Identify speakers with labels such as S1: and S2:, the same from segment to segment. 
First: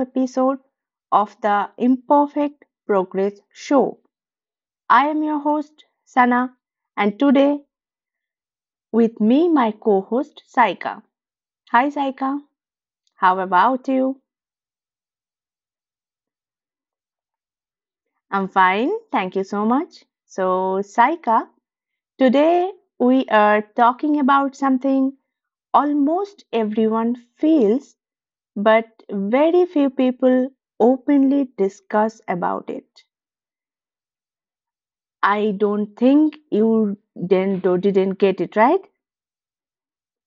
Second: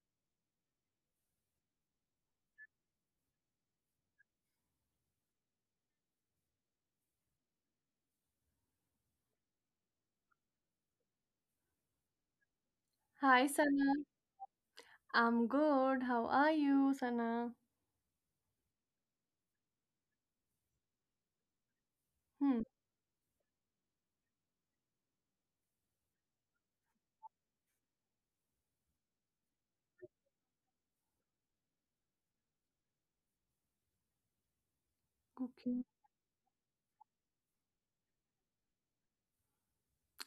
S1: episode of the Imperfect Progress Show. I am your host, Sana, and today with me, my co host, Saika. Hi, Saika, how
S2: Hi
S1: about
S2: Sana,
S1: you?
S2: I'm good. How are you, Sana?
S1: I'm fine, thank you so much. So, Saika,
S2: Hmm.
S1: today we are talking about something almost everyone feels, but very few people openly discuss about it. I
S2: Okay.
S1: don't think you didn't or didn't get it right.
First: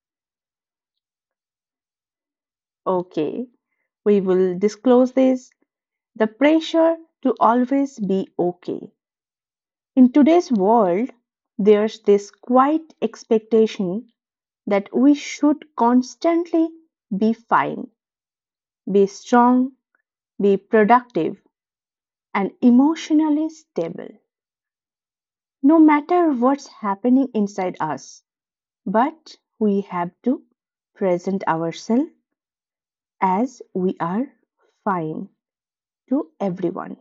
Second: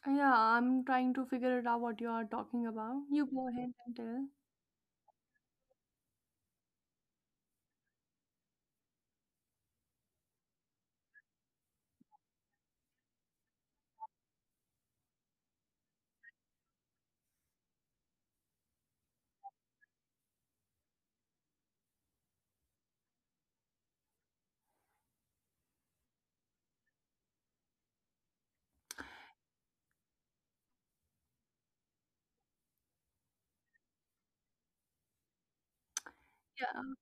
S2: Yeah, I'm trying to figure it out what you are talking about. You
S1: Okay,
S2: go ahead and
S1: we
S2: tell.
S1: will disclose this. The pressure to always be okay. In today's world, there's this quiet expectation that we should constantly be fine, be strong, be productive, and emotionally stable, no matter what's happening inside us. But we have to present ourselves as we are fine to
S2: Yeah.
S1: everyone.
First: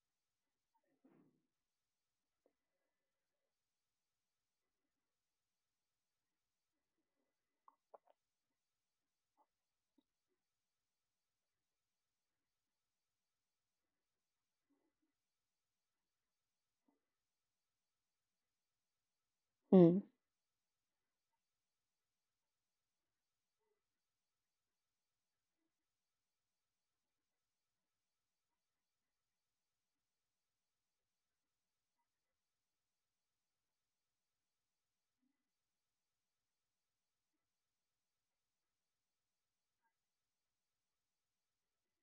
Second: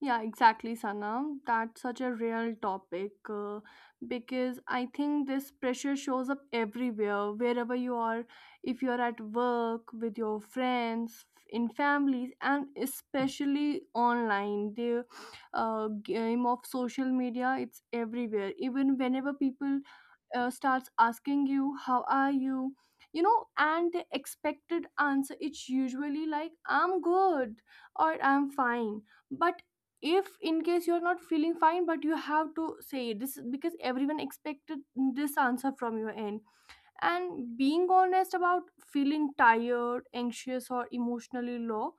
S2: Yeah, exactly, Sana. That's such a real topic, because I think this pressure shows up everywhere, wherever you are, if you're at work, with your friends, in families, and especially online. The game of social media, it's everywhere. Even whenever people
S1: Hmm.
S2: starts asking you, how are you? And the expected answer, it's usually like, I'm good or I'm fine. But if in case you're not feeling fine but you have to say it, this is because everyone expected this answer from your end, and being honest about feeling tired, anxious, or emotionally low,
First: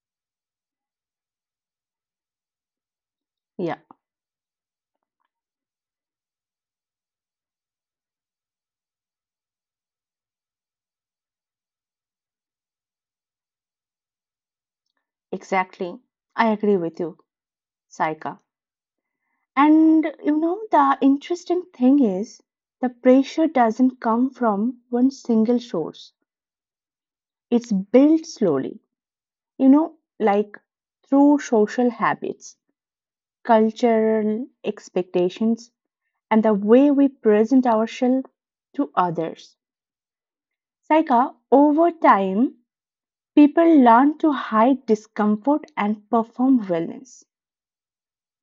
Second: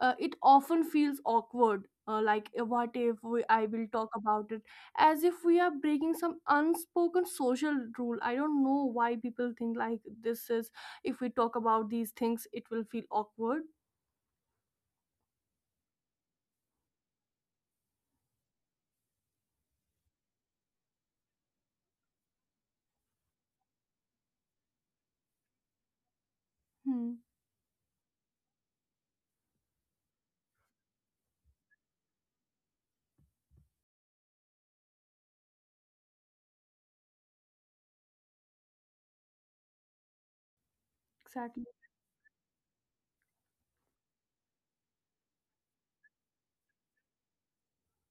S2: it often feels awkward, like what if we, I
S1: Yeah,
S2: will talk about it as if we are breaking some unspoken social rule. I don't know why people think like this is if we talk about these things it will feel awkward.
S1: exactly. I agree with you, Saika. And you know, the interesting thing is the pressure doesn't come from one single source.
S2: Hmm,
S1: It's built slowly, you know, like through social habits, cultural expectations, and the way we present ourselves to others. Saika, over
S2: exactly.
S1: time, people learn to hide discomfort and perform wellness.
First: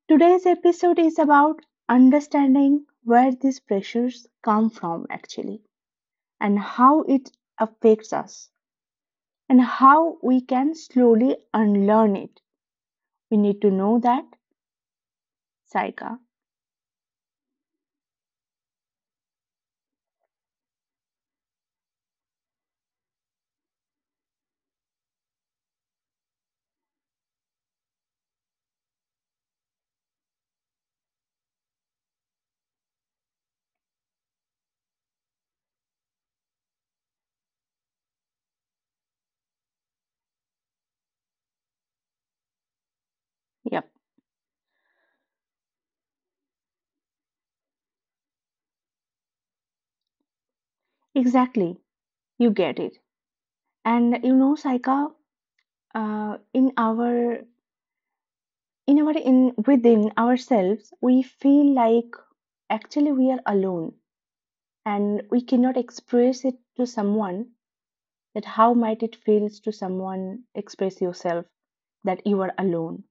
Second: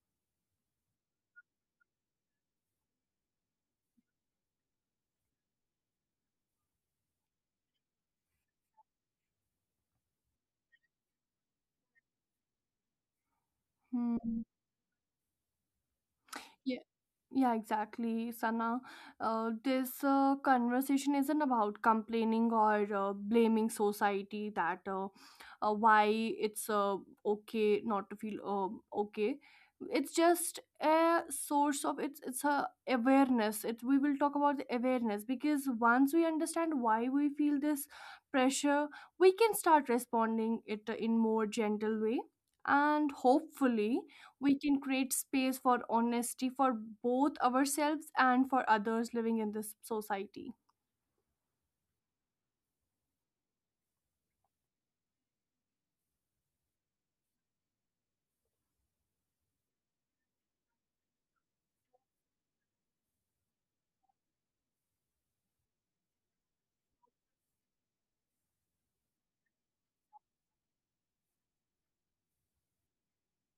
S1: Today's episode is about understanding where these pressures come from actually, and how it affects us and how we can slowly unlearn it. We need to know that,
S2: Hmm.
S1: Saika.
S2: Yeah. Yeah, exactly, Sana. This conversation isn't about complaining or blaming society, that why it's okay not to feel okay. It's just a source of it's a awareness. It we will talk about the awareness, because once we understand why we feel this pressure, we can start responding it in more gentle way, and hopefully
S1: Yep,
S2: we can create space for honesty for both ourselves and for others living in this society.
S1: exactly. You get it. And you know, Saika, uh, in our in within ourselves, we feel like actually we are alone and we cannot express it to someone that how might it feels to someone express yourself that you are alone.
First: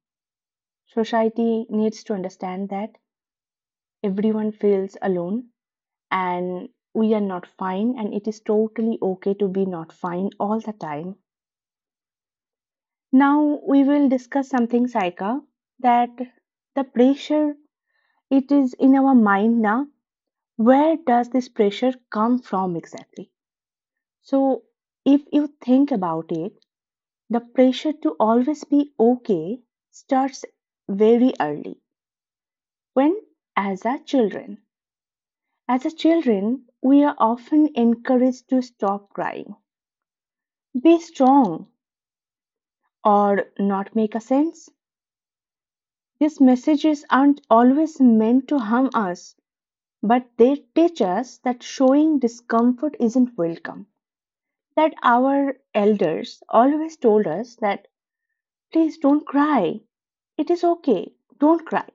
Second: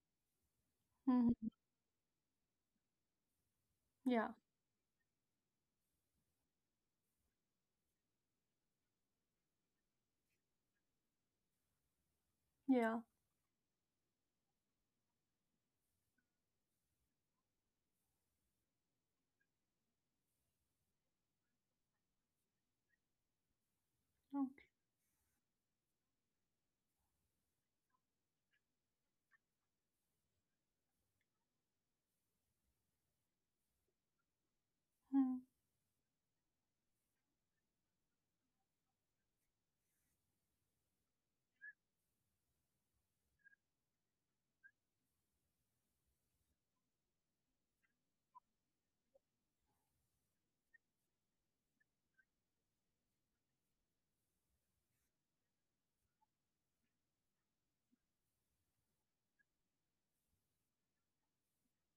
S2: Mhm.
S1: Society needs to understand that
S2: Yeah,
S1: everyone feels alone and we are not fine, and it is totally okay to be not fine all the time.
S2: yeah.
S1: Now, we will discuss something, Saika, that the pressure, it is in our mind now. Where does this pressure come from exactly?
S2: Okay.
S1: So, if you think about it, the pressure to always be okay starts very early, when as a children
S2: Mhm.
S1: as a children, we are often encouraged to stop crying, be strong, or not make a sense. These messages aren't always meant to harm us, but they teach us that showing discomfort isn't welcome. That our elders always told us that please don't cry, it is okay, don't cry,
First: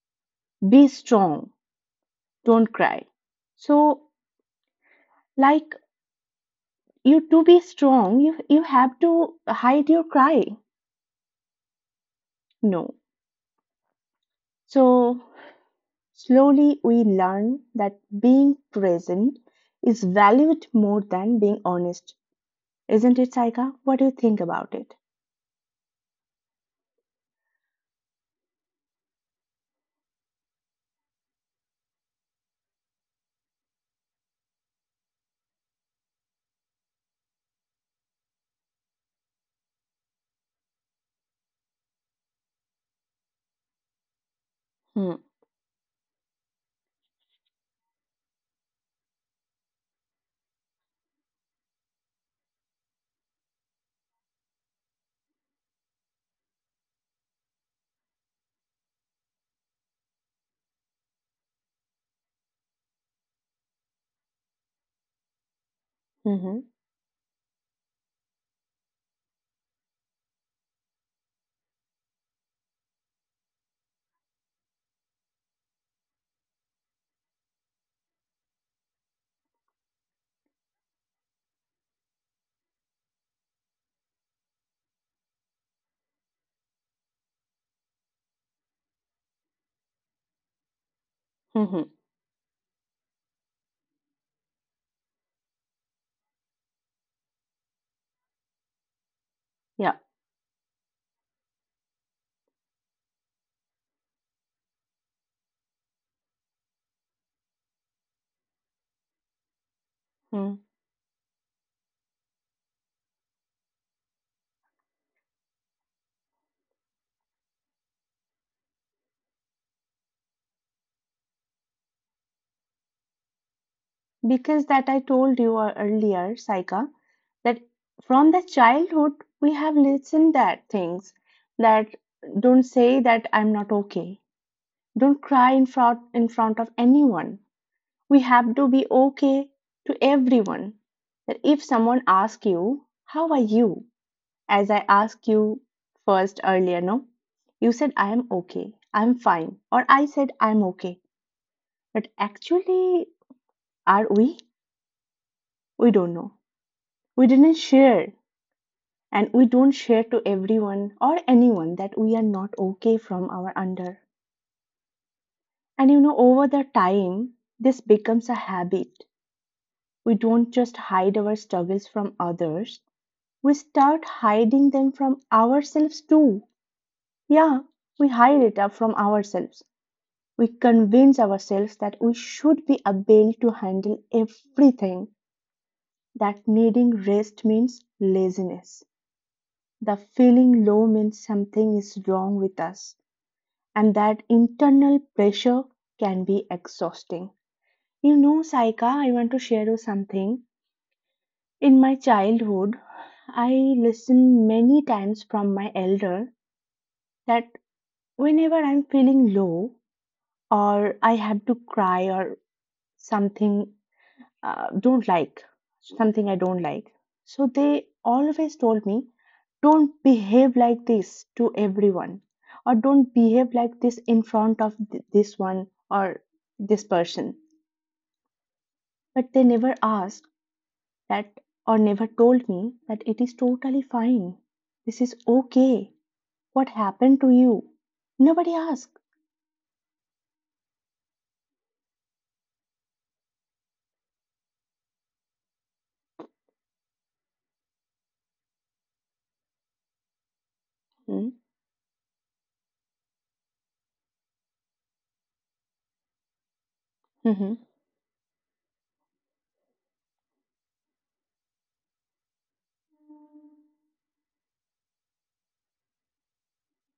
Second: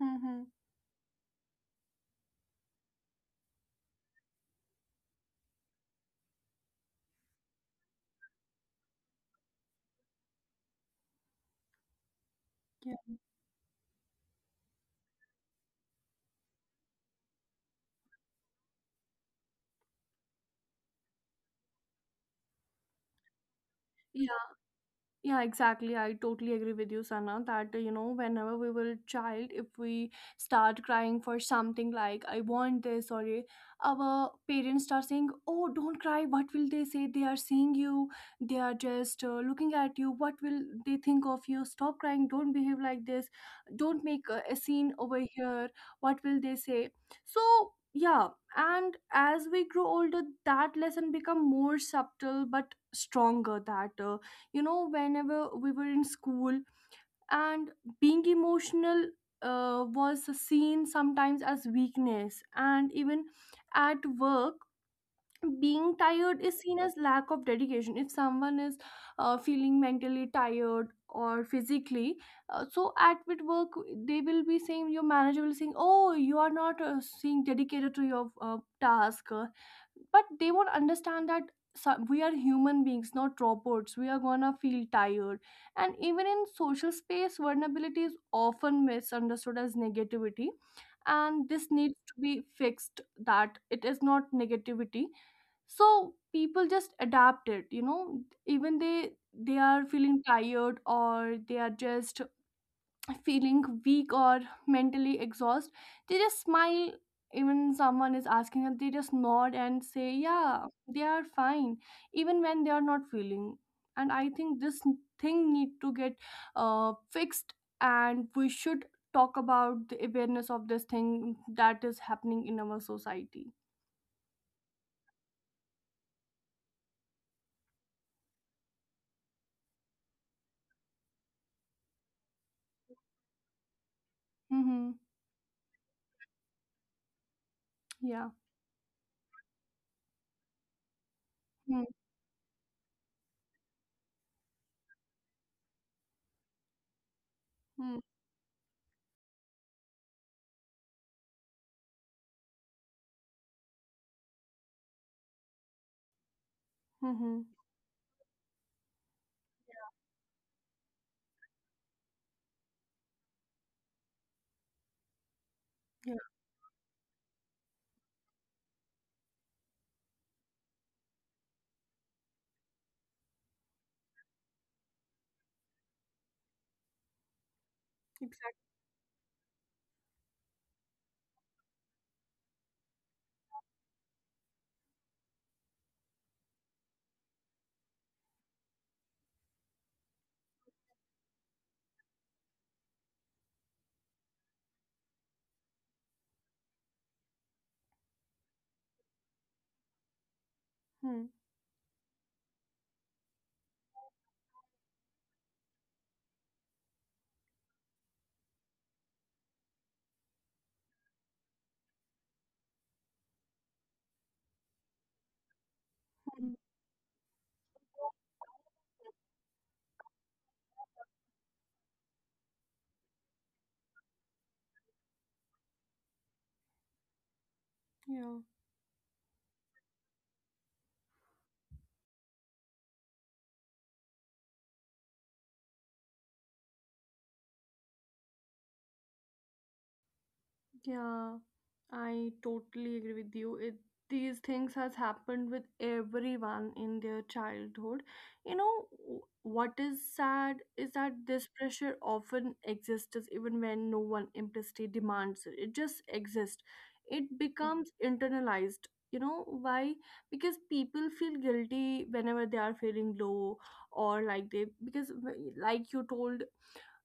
S2: Mhm.
S1: be strong, don't cry. So, like you to be strong, you have to hide your cry.
S2: Yeah.
S1: No, so slowly we learn that being present is valued more than being honest. Isn't it, Saika? What do you think about it?
S2: Yeah, exactly. I totally agree with you, Sana, that, you know, whenever we were a child, if we start crying for something like, I want this, or eh, our parents start saying, oh, don't cry. What will they say? They are seeing you. They are just looking at you. What will they think of you? Stop crying. Don't behave like this. Don't make a scene
S1: Hmm.
S2: over here. What will they say? So, yeah. And as we grow older, that lesson become more subtle but stronger that. You know, whenever we were in school and being emotional was seen sometimes as weakness, and even at work being tired is
S1: Mm-hmm.
S2: seen as lack of dedication. If someone is feeling mentally tired or physically so at with work, they will be saying, your manager will saying, oh, you are not seeing dedicated to your task, but they won't understand that we are human beings, not robots. We are gonna feel tired. And even in social space, vulnerability is often misunderstood as negativity, and this
S1: Mm-hmm.
S2: needs to be fixed, that it is not negativity. So people just adapt it, you know, even they are
S1: Yeah.
S2: feeling tired, or they are just feeling weak or mentally exhausted, they just smile. Even someone is asking them, they just nod and say,
S1: Hmm.
S2: yeah, they are fine, even when they are not feeling. And I think this thing need to get fixed, and we should talk about the awareness of this thing that is happening in our society.
S1: Because that I told you earlier, Saika, that from the childhood we have listened that things, that don't say that I'm not okay,
S2: Mm-hmm.
S1: don't cry in front of anyone, we
S2: Yeah.
S1: have to be okay to everyone. That if someone asks you how are you, as I asked you first earlier, no, you said I
S2: Mm.
S1: am okay, I'm fine, or I said I'm okay. But actually, are we? We don't know. We didn't
S2: Mm-hmm.
S1: share, and we don't share to everyone or anyone that we are not okay from our under. And you know,
S2: Yeah,
S1: over the time this becomes a habit. We don't just hide our struggles from others, we start hiding them from ourselves too. Yeah, we hide it up
S2: exactly.
S1: from ourselves. We convince ourselves that we should be able to handle everything, that needing rest means laziness, the feeling low means something is wrong with us, and that internal pressure can be exhausting. You know, Saika, I want to share you something.
S2: Hmm.
S1: In my childhood, I listened many times from my elder that whenever I'm feeling low or I have to cry or something, don't like something I don't like, so they always told me don't behave like this to everyone, or don't behave like this in front of this one or this person.
S2: Yeah,
S1: But they never asked that, or never told me that it is totally fine, this is okay, what happened to you. Nobody asked.
S2: yeah. I totally agree with you. It these things has happened with everyone in their childhood. You know, what is sad is that
S1: Hmm?
S2: this pressure often exists even when no one implicitly demands it. It just exists. It
S1: Mm-hmm.
S2: becomes internalized. You know why? Because people feel guilty whenever they are feeling low, or like they because like you told.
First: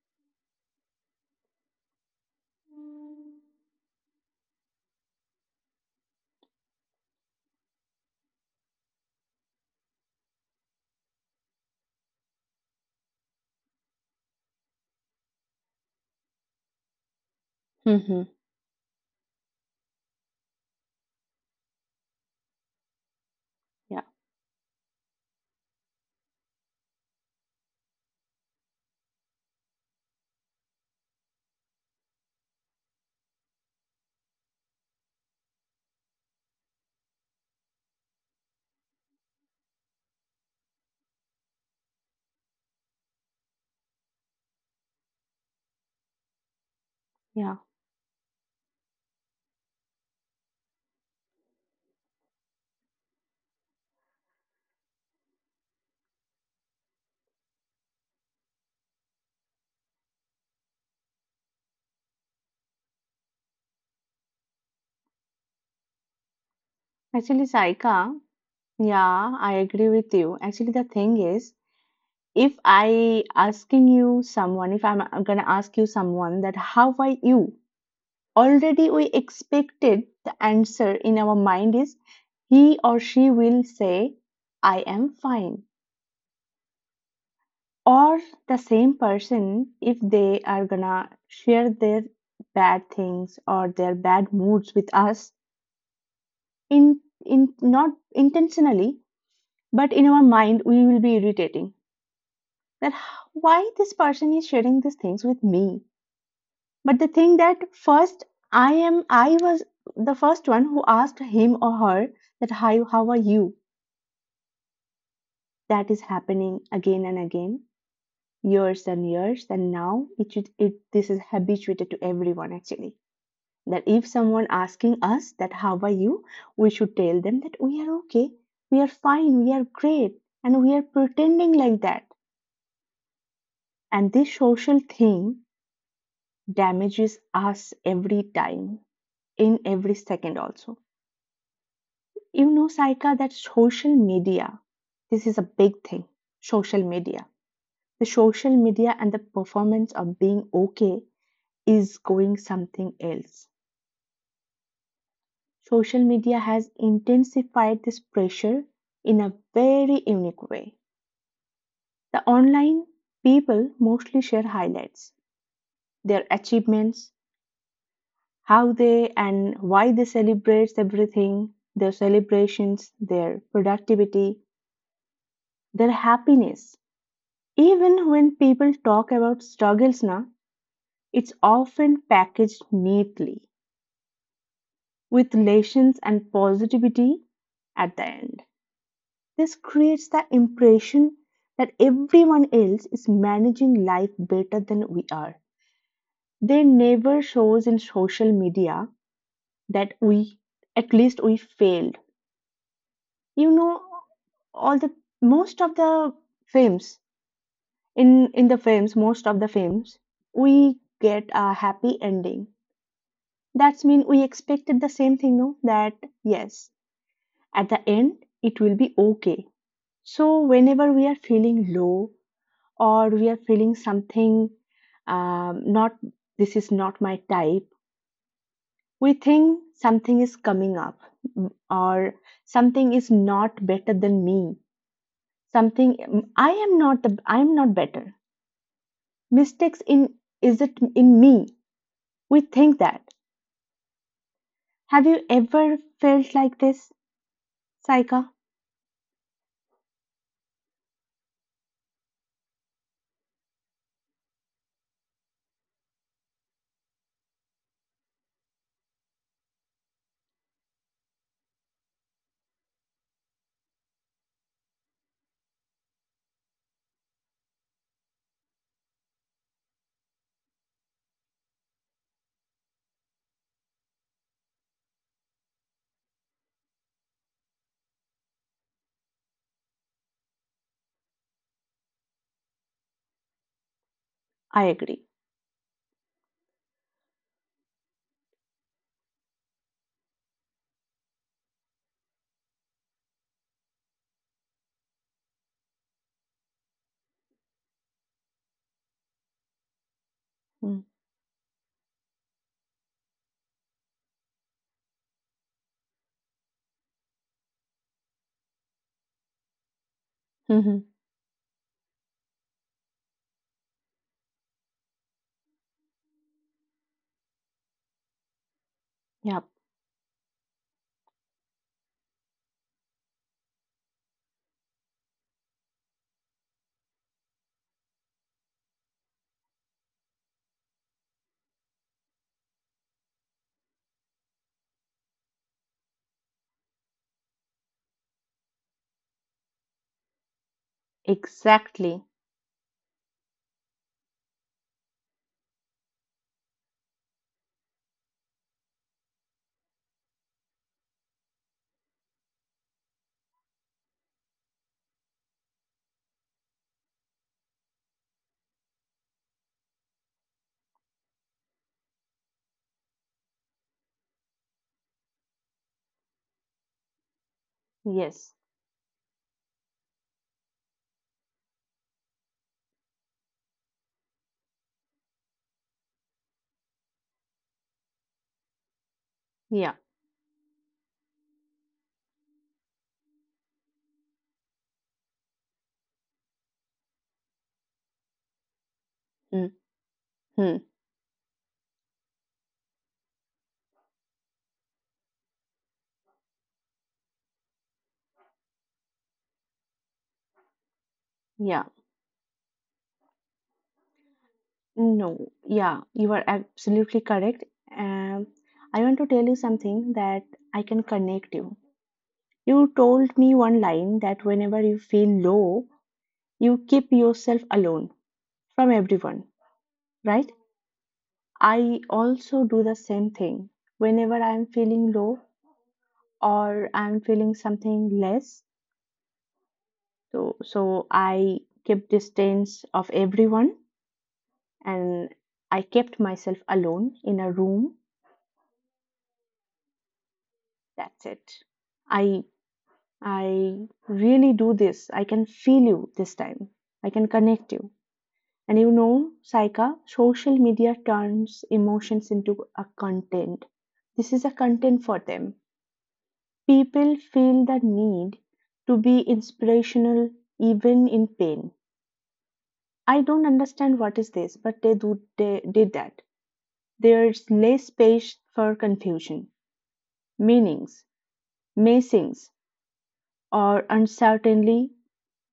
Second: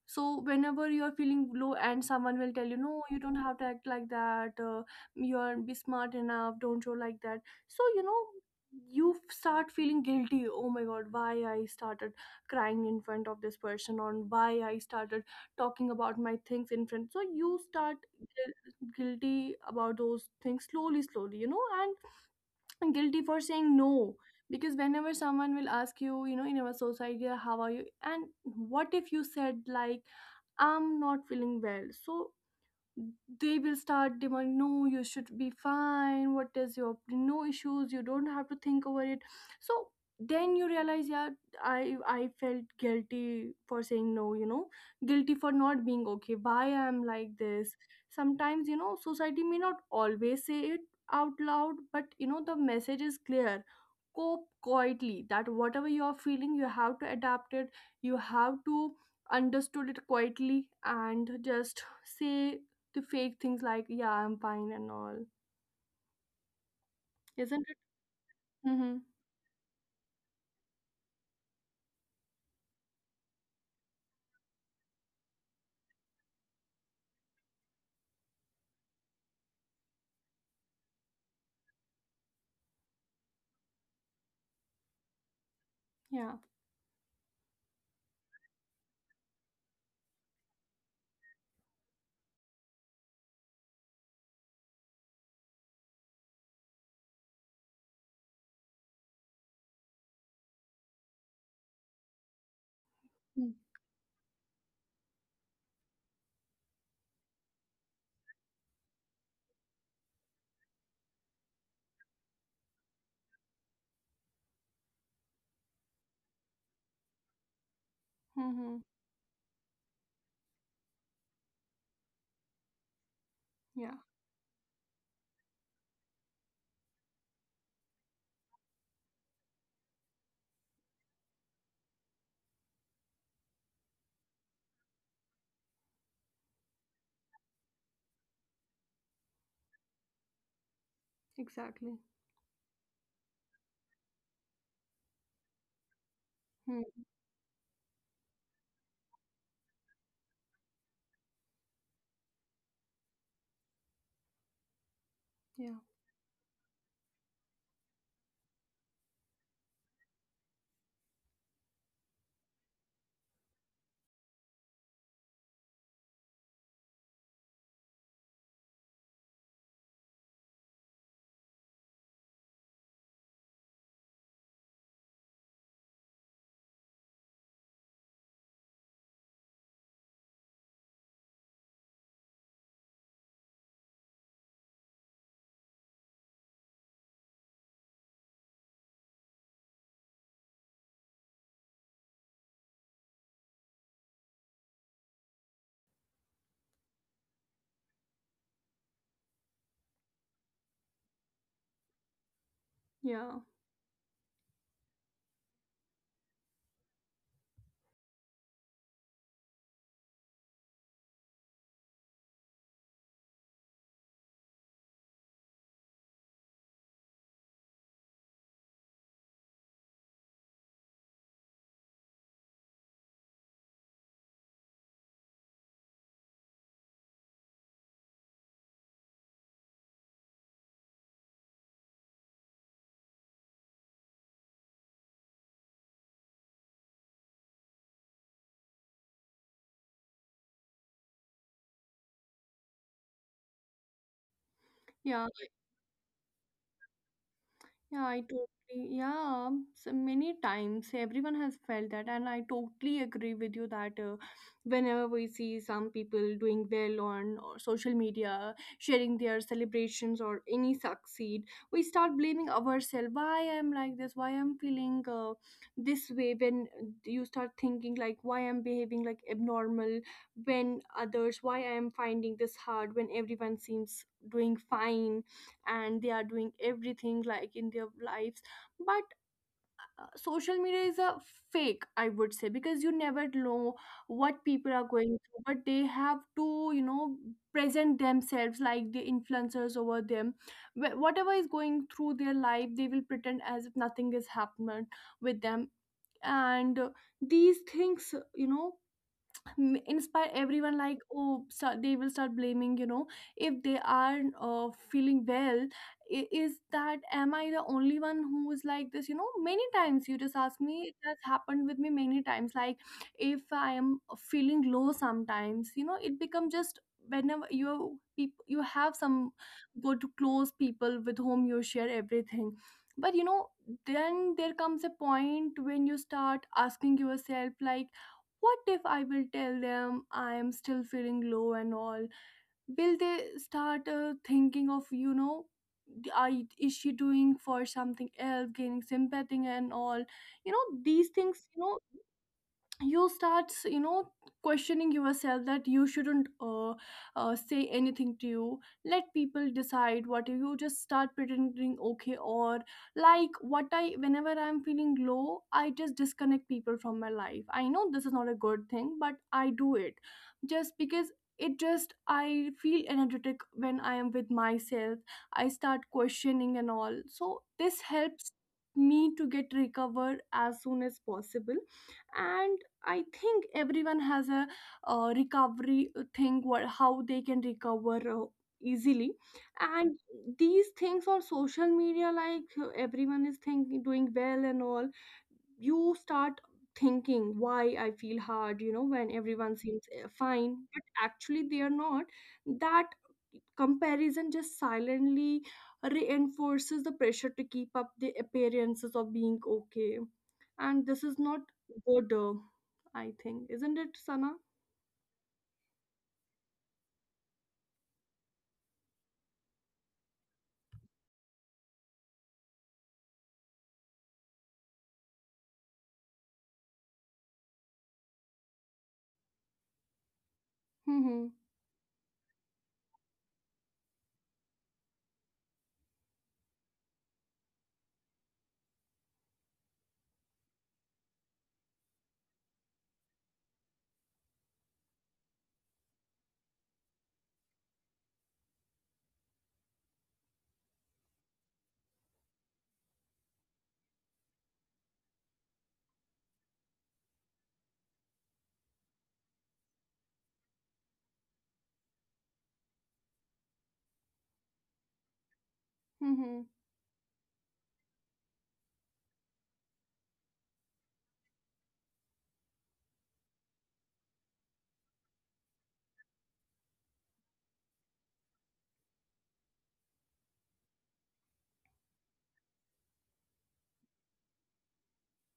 S2: So whenever you are feeling low and someone will tell you, no, you don't have to act like that, you are be smart enough, don't show like that. So, you know, you start feeling guilty, oh my god, why I started crying in front of this person, or why I started talking about my things in front. So you start
S1: Mm-hmm.
S2: guilty about those things slowly slowly, you know, and guilty for
S1: Yeah,
S2: saying no. Because whenever someone will ask you, you know, in our society, how are you, and what if you said like, I'm not feeling well. So they will start demanding, no, you should be fine, what is your, no issues, you don't have to think over it. So then you realize, yeah, i i felt guilty for saying no, you know, guilty for not being okay, why I'm
S1: yeah,
S2: like this. Sometimes, you know, society may not always say it out loud, but you know the message is clear: cope quietly, that whatever you are feeling, you have to adapt it, you have to understood it quietly, and just say, to fake things like, yeah, I'm fine and all.
S1: actually, Saika,
S2: Isn't it? Mm-hmm.
S1: yeah, I agree with you. Actually the thing is, if I asking you someone, if I'm gonna ask you someone that how are you? Already we expected the answer in our mind is he or she will say I am fine.
S2: Yeah.
S1: Or the same person, if they are gonna share their bad things or their bad moods with us, in in not intentionally, but in our mind we will be irritating that why this person is sharing these things with me. But the thing that first I was the first one who asked him or her that how are you? That is happening again and again, years
S2: Mm-hmm.
S1: and years, and now it should- it this is habituated to everyone actually. That if
S2: Yeah,
S1: someone asking us that how are you, we should tell them that we are okay, we are fine, we are great, and we are pretending like that. And this social thing damages us every time, in every second also.
S2: exactly.
S1: You know, Saika, that social media, this is a big thing. Social media.
S2: Mm.
S1: The social media and the performance of being okay is going something else. Social
S2: Yeah.
S1: media has intensified this pressure in a very unique way. The online, people mostly share highlights, their achievements, how they and why they celebrate everything, their celebrations, their productivity, their happiness. Even when people talk about struggles now, it's often packaged neatly with lessons and positivity at the end. This creates the impression that everyone else is managing life better than we are. They never shows in social media that we at least we failed. You
S2: Yeah.
S1: know, all the most of the films in the films most of the films, we get a happy ending. That's mean we expected the same thing, no? That yes, at the end it will be okay. So whenever we are feeling low or we are feeling something, not, this is not my type, we think something is coming up, or something is not better than me. Something, I am not better. Mistakes in, is it in me? We think that. Have you
S2: Yeah,
S1: ever felt like this,
S2: Yeah,
S1: Saika?
S2: I totally, yeah, so many times everyone has felt that, and I totally agree with you that, whenever we see some people doing well on or social media, sharing their celebrations or any succeed, we start blaming ourselves. Why I'm like this? Why I'm feeling this way? When you start thinking like, why I'm behaving like abnormal? When others, why I'm finding this hard? When everyone seems doing fine? And they are doing everything like in their lives. But social media is a fake, I would say, because you never know what
S1: I
S2: people are
S1: agree.
S2: going through, but they have to, you know, present themselves like the influencers over them. Whatever is going through their life, they will pretend as if nothing is happening with them. And these things, you know, inspire
S1: Hmm.
S2: everyone like, oh start, they will start blaming, you know, if they are feeling well, is that am I the only one who is like this. You know, many times you just ask
S1: Mm-hmm.
S2: me, it has happened with me many times like, if I am feeling low sometimes, you know, it becomes just, whenever you have
S1: Yeah,
S2: some good close people with whom you share everything, but you know, then there comes a point when you start asking yourself like, what if I will tell them, I am still feeling low and all, will they start thinking of, you know, I, is she doing for something else, gaining sympathy and all, you know, these things, you know,
S1: exactly.
S2: you starts, you know, questioning yourself, that you shouldn't say anything to you, let people decide what you just start pretending okay. Or like what i, whenever I'm feeling low, I just disconnect people from my life. I know this is not a good thing, but I do it, just because, it just, I feel energetic when I am with myself, I start questioning and all, so this helps
S1: Yes.
S2: me to get recovered as soon as possible. And I think everyone has a recovery thing, what, how they can recover easily.
S1: Yeah.
S2: And these things on social media, like, everyone is thinking, doing well and all, you start thinking, why I feel hard, you know, when everyone seems fine,
S1: Mm-hmm.
S2: but actually they are not. That comparison just silently reinforces the pressure to keep up the appearances of being okay. And this is not
S1: Yeah.
S2: good. I think. Isn't it, Sana?
S1: No. Yeah, you are absolutely correct. Um, I want to tell you something that I can connect you. You told me one line that whenever you feel low, you keep yourself alone from everyone, right?
S2: Mm-hmm.
S1: I also do the same thing. Whenever I am feeling low or I am feeling something less, so I keep distance of everyone and I kept myself alone in a room. That's it. I I really do this. I can feel you this time. I can connect you. And you know, Saika, social media turns emotions into a content. This is a content for them.
S2: Mm-hmm.
S1: People feel the need to be inspirational even in pain. I don't understand what is this, but they did that. There's less space for confusion, meanings, messings, or uncertainly,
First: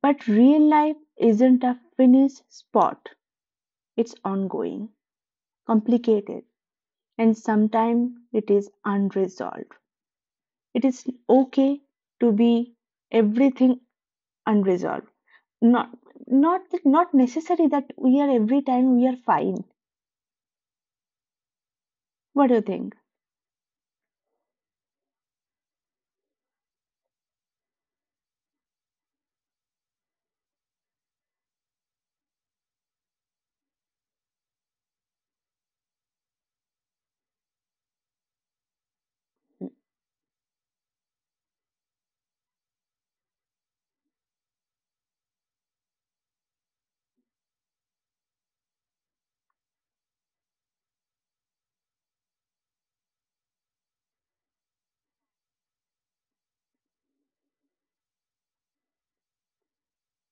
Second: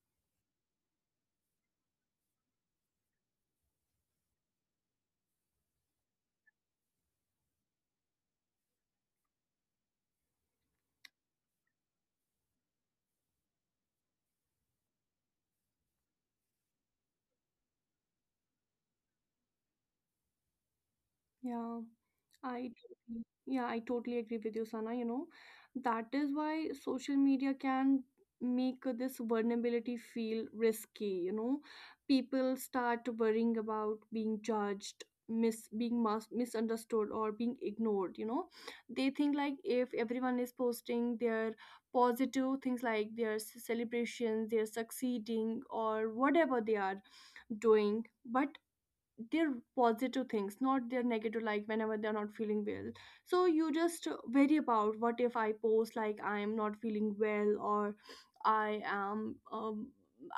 S1: but real life isn't a finished spot. It's ongoing, complicated, and sometimes it is unresolved. It is okay to be everything unresolved. Not not necessary that we are fine.
S2: Yeah.
S1: What do you
S2: I
S1: think?
S2: totally- yeah, I totally agree with you, Sana. You know, that is why social media can make this vulnerability feel risky, you know. People start worrying about being judged, misunderstood, or being ignored, you know. They think like, if everyone is posting their positive things, like their celebrations, they're succeeding, or whatever they are doing, but their positive things, not their negative, like whenever they're not feeling well. So you just worry about, what if I post like, I am not feeling well, or I am,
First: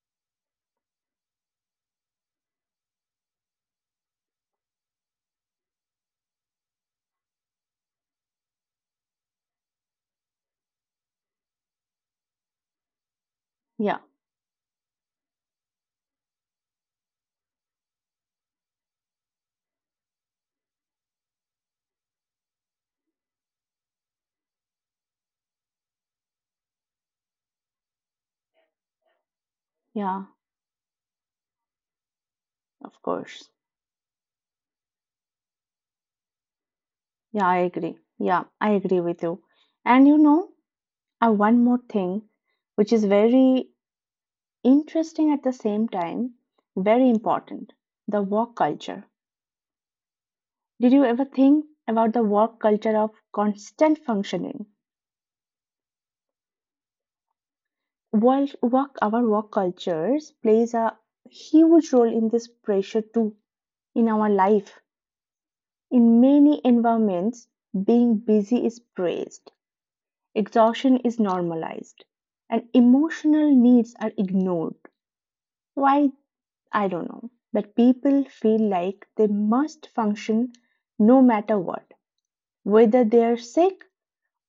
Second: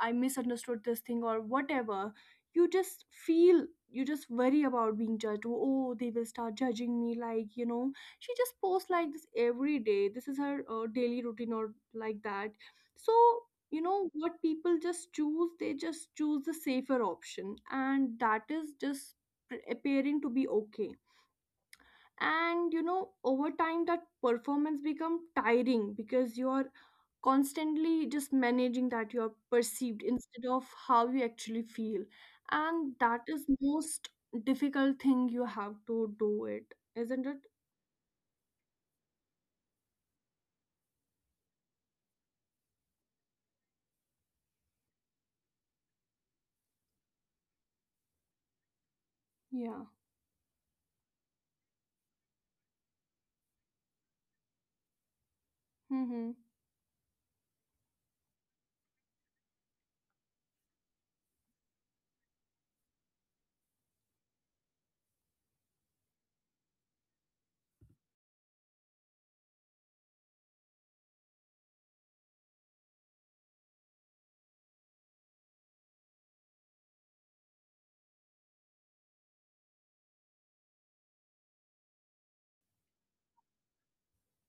S2: I misunderstood this thing, or whatever. You just feel, you just worry about being judged, oh, they will start judging me, like, you know, she just posts like this every day, this is her daily routine, or like that. So, you
S1: Yeah,
S2: know what, people just choose, they just choose the safer option, and that is just appearing to be okay. And you know, over time, that performance become tiring, because you are constantly just managing that you are perceived
S1: yeah,
S2: instead of how you actually feel. And
S1: of
S2: that is
S1: course.
S2: most difficult thing, you have to do it, isn't it?
S1: Yeah, I agree. Yeah, I agree with you. And you know, one more thing, which is very interesting at the same time, very important, the work culture.
S2: Yeah.
S1: Did you ever think about the work culture of constant functioning?
S2: Mm-hmm.
S1: Our work cultures plays a huge role in this pressure too, in our life. In many environments, being busy is praised. Exhaustion is normalized and emotional needs are ignored. Why? I don't know. But people feel like they must function no matter what, whether they are sick,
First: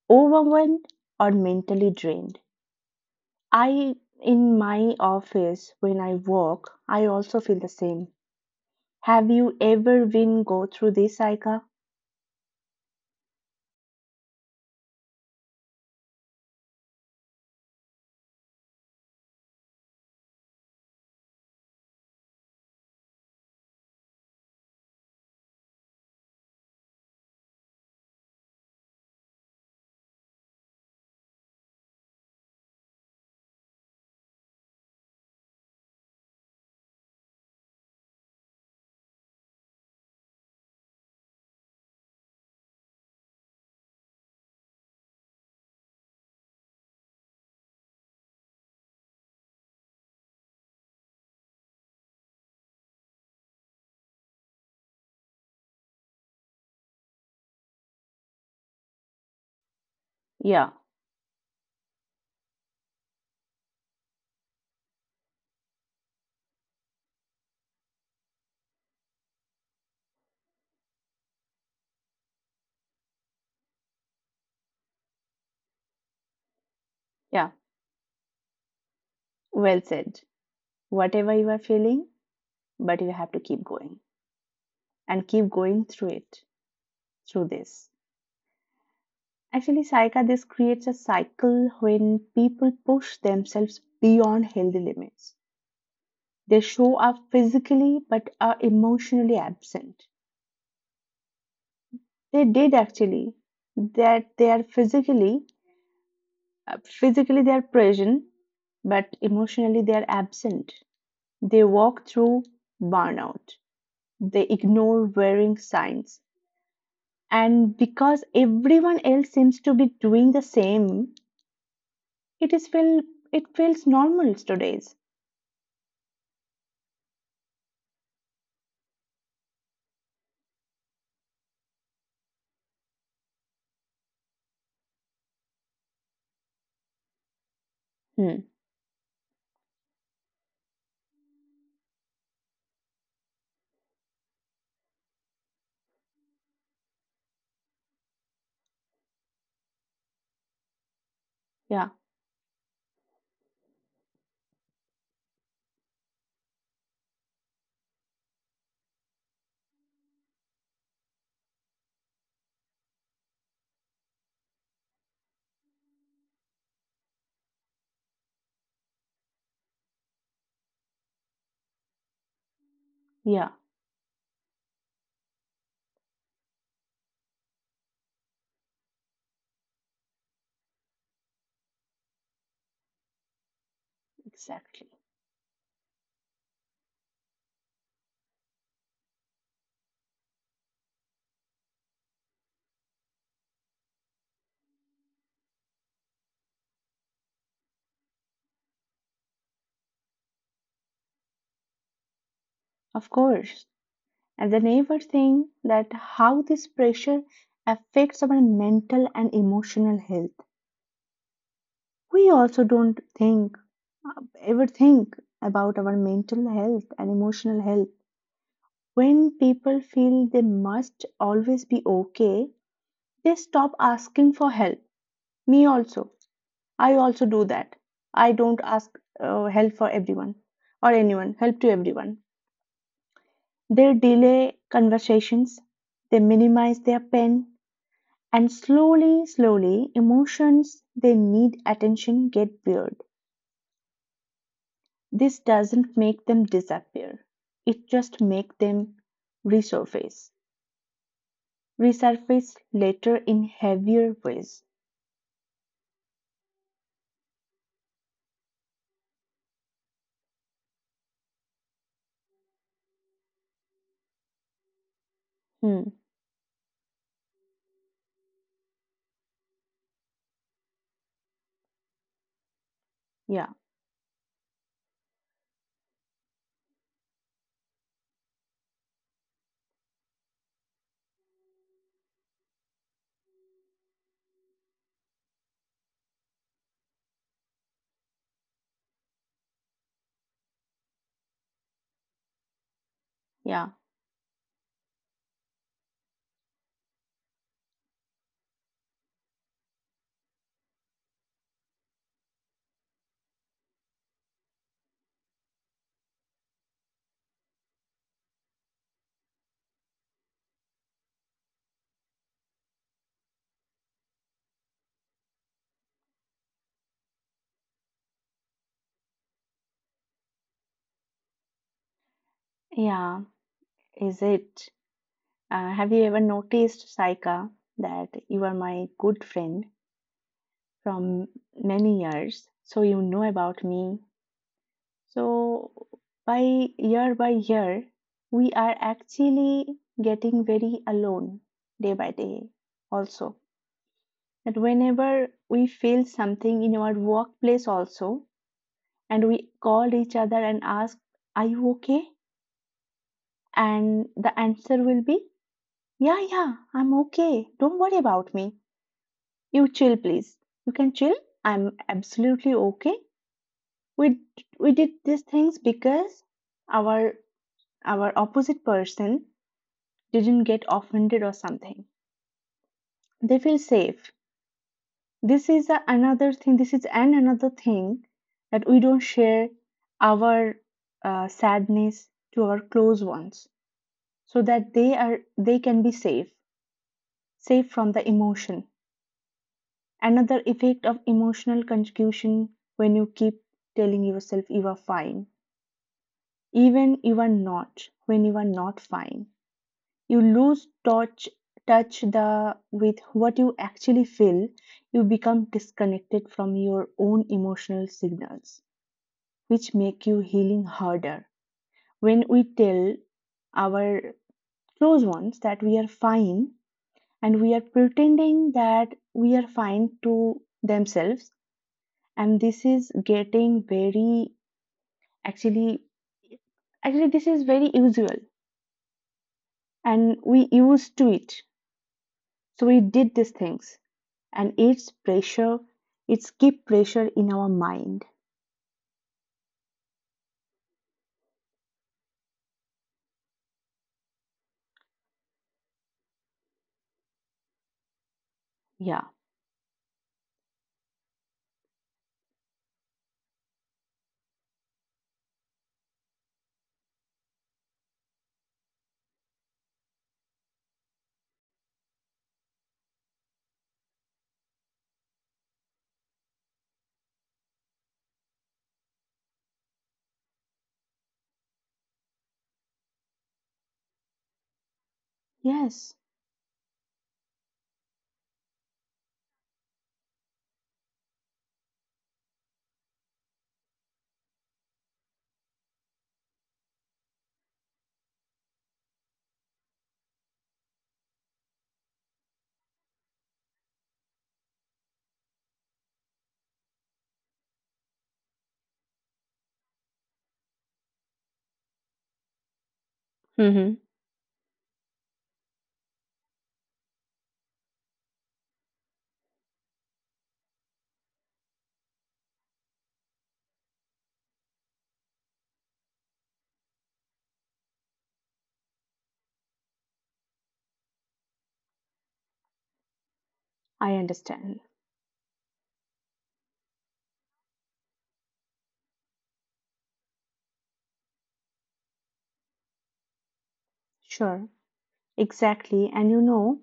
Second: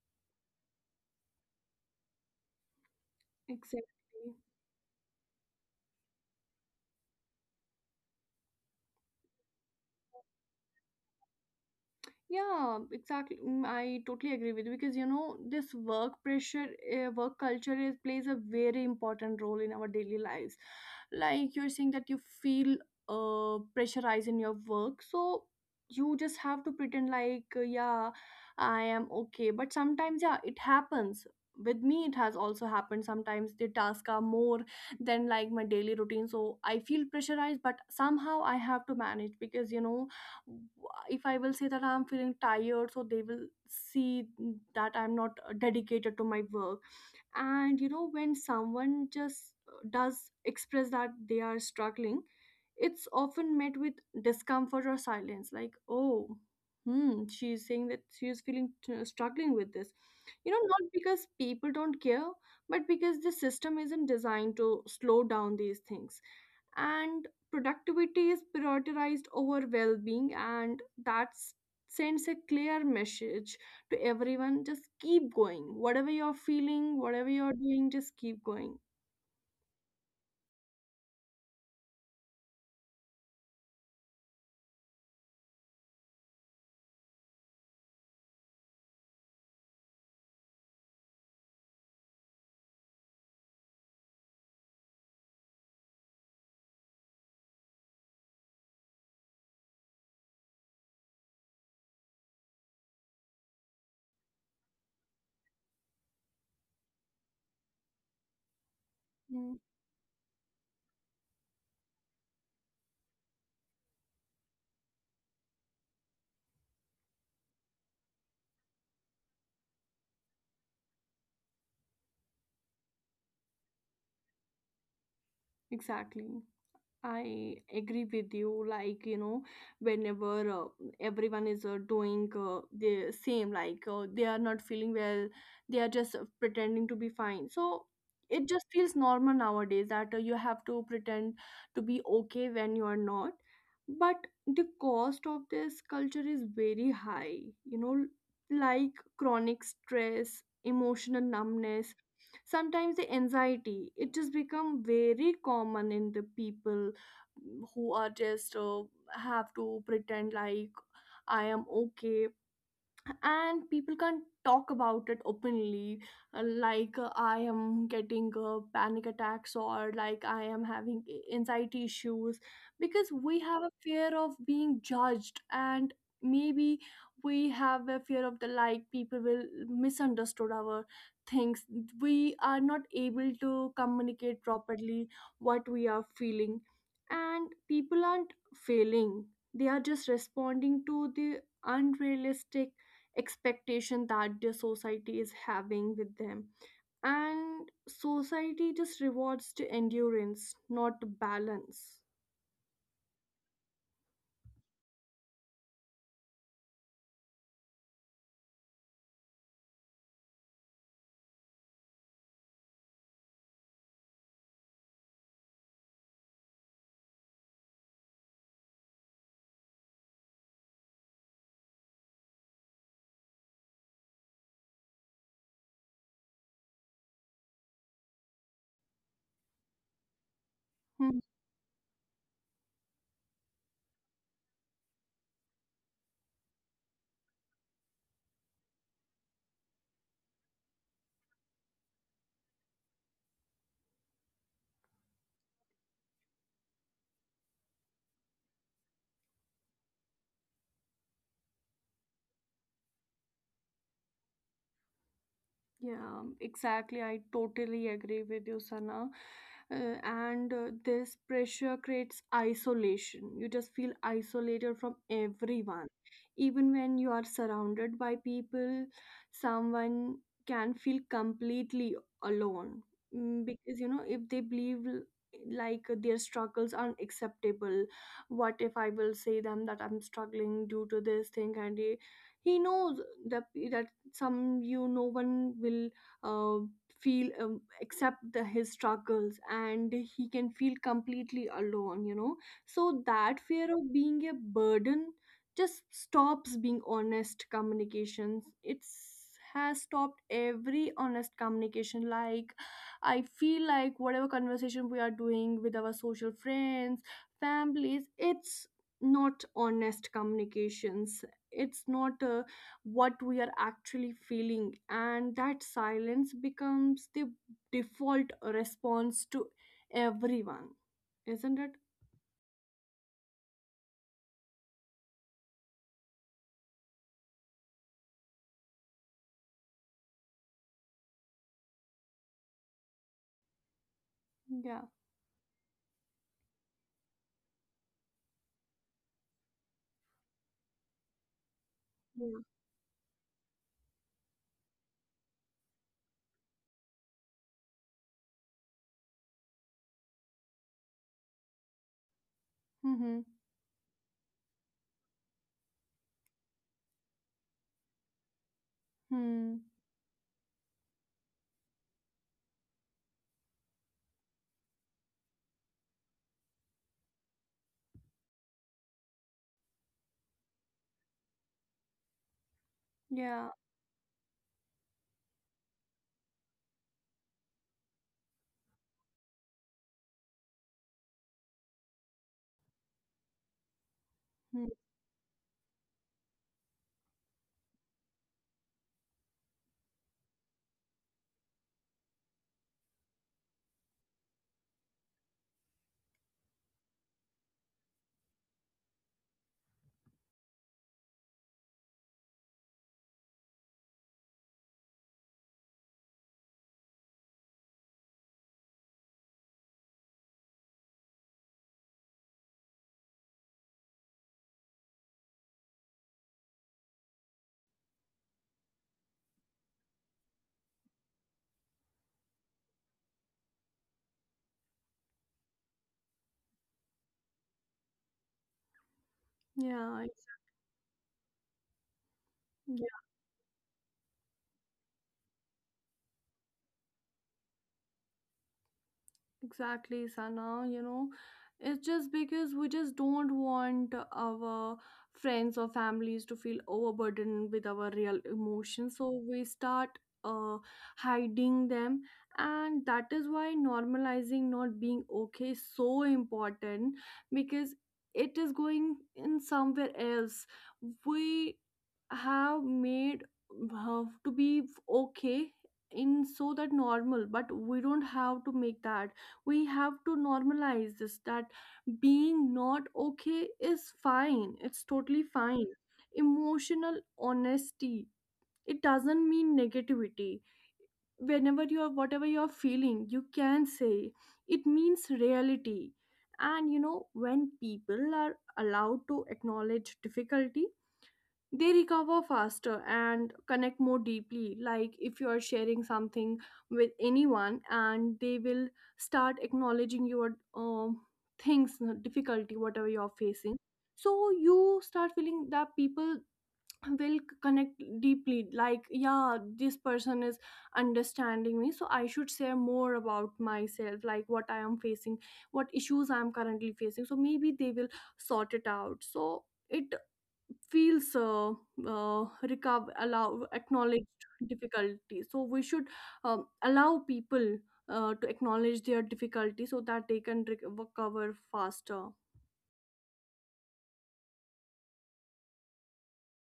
S1: overwhelmed, or mentally drained. I,
S2: Exactly.
S1: in my office, when I work, I also feel the same. Have you ever been go through this, Aika?
S2: Yeah, exactly. I totally agree with you because you know this work pressure, work culture is plays a very important role in our daily lives, like you're saying that you feel pressurized in your work. So you just have to pretend like yeah, I am okay. But sometimes, yeah, it happens with me. It has also happened sometimes the tasks are more than like my daily routine, so I feel pressurized, but somehow I have to manage because you know, if I will say that I'm feeling tired, so they will see that I'm not dedicated to my work. And you know when someone just does express that they are struggling, it's often met with discomfort or silence, like, oh, she's saying that she is feeling struggling with this.
S1: Yeah,
S2: You know, not because people don't care, but because the system isn't designed to slow down these things, and productivity is prioritized over well-being, and that sends a clear message to everyone: just keep going, whatever you're feeling,
S1: yeah.
S2: whatever you're doing, just keep going.
S1: Well said. Whatever you are feeling, but you have to keep going and keep going through it. Through this. Actually, Saika, this creates a cycle when people push themselves beyond healthy limits. They show up physically but are emotionally absent. They did actually that they are physically they are present but
S2: Mm,
S1: emotionally they are absent. They walk through burnout. They ignore wearing signs. And because everyone else seems to be doing the same, It is feel it feels normal today's.
S2: exactly. I agree with you. Like, you know, whenever everyone is doing the same, like they are not feeling well, they are just pretending to be fine. So
S1: Hmm.
S2: it just feels normal nowadays that you have to pretend to be okay when you are not. But the cost of this culture is very high, you know, like chronic stress, emotional
S1: Yeah.
S2: numbness, sometimes the anxiety, it just become very common in the people who are just have to pretend like I am okay, and people can't talk about it openly, like, I am getting panic attacks, or like I am having anxiety issues, because
S1: Yeah.
S2: we have a fear of being judged. And maybe we have a fear of the, like, people will misunderstood our things, we are not able to communicate
S1: Exactly.
S2: properly what we are feeling. And people aren't failing, they are just responding to the unrealistic expectation that their society is having with them. And society just rewards the endurance, not the balance.
S1: Of course. And the neighbor thing that how this pressure affects our mental and emotional health. We also don't think ever think about our mental health and emotional health. When people feel they must always be okay, they stop asking for help. Me also. I also do that. I don't ask help for everyone or anyone,
S2: Hmm.
S1: help to everyone. They delay conversations, they minimize their pain, and slowly, slowly, emotions they need attention get blurred. This doesn't make them disappear, it just makes them resurface. Resurface later in heavier ways.
S2: Yeah, exactly. I totally agree with you, Sana. And this pressure creates isolation. You just feel isolated from
S1: Hmm.
S2: everyone. Even when you are surrounded by people, someone can feel completely alone.
S1: Yeah,
S2: Because, you know, if they believe like their struggles are acceptable, what if I will say them that I'm struggling due to this thing, and they, he knows that that some, you, no one will uh, feel accept the, his struggles, and he can feel completely alone. So that fear
S1: yeah,
S2: of being a burden just stops being honest communications, it's has stopped every honest communication. Like, I feel like whatever conversation we are doing with our social friends, families, it's not honest communications, it's not a what we are actually feeling. And that silence becomes the default response to everyone, isn't it?
S1: yeah. Is it? Have you ever noticed, Saika, that you are my good friend from many years? So you know about me.
S2: Yeah.
S1: So by year, we are actually getting very alone day by
S2: Yeah.
S1: day. Also, that whenever we feel something in our workplace, also, and we call each other and ask, "Are you okay?"
S2: Mm-hmm.
S1: And the answer will be, "Yeah, yeah, I'm okay. Don't worry about me."
S2: Hmm.
S1: You chill, please. You can chill. I'm absolutely okay. We we did these things because our our opposite person didn't get offended or something. They
S2: Yeah.
S1: feel safe. This is a, another thing. This is an another thing that we don't share our sadness to our close ones, so
S2: Hmm.
S1: that they can be safe, safe from the emotion. Another effect of emotional confusion, when you keep telling yourself you are fine, even you are not, when you are not fine. You lose touch touch the with what you actually feel. You become disconnected from your own emotional signals, which make you healing harder. When we tell our close ones that we are fine, and we are pretending that we are fine to themselves, and actually this is very usual,
S2: Yeah.
S1: and we used to it, so we did these things, and it's keep pressure in our mind.
S2: Exactly, Sana. You know, it's just because we just don't want our friends or families to feel overburdened with our real
S1: Yeah.
S2: emotions. So we start uh, hiding them. And that is why normalizing not being okay is so important, because it is going in somewhere else. We have made, have to be okay in, so that normal, but we don't have to make that, we have to normalize this, that being not okay is fine, it's totally fine.
S1: Yes.
S2: Emotional honesty, it doesn't mean negativity, whenever you are, whatever you are feeling, you can say. It means reality. And you know when people are allowed to acknowledge difficulty, they recover faster and connect more deeply. Like, if you are sharing something with anyone, and they will start acknowledging your um, things, difficulty, whatever you're facing,
S1: Mm-hmm.
S2: so you start feeling that people will connect deeply, like, yeah, this person is understanding me, so I should share more about myself, like what I am facing, what issues I am currently facing, so maybe they will sort it out. So it feels recover, allow,
S1: I
S2: acknowledged
S1: understand.
S2: difficulty, so we should allow people to acknowledge their difficulty so that they can recover faster.
S1: Sure, exactly. And you know,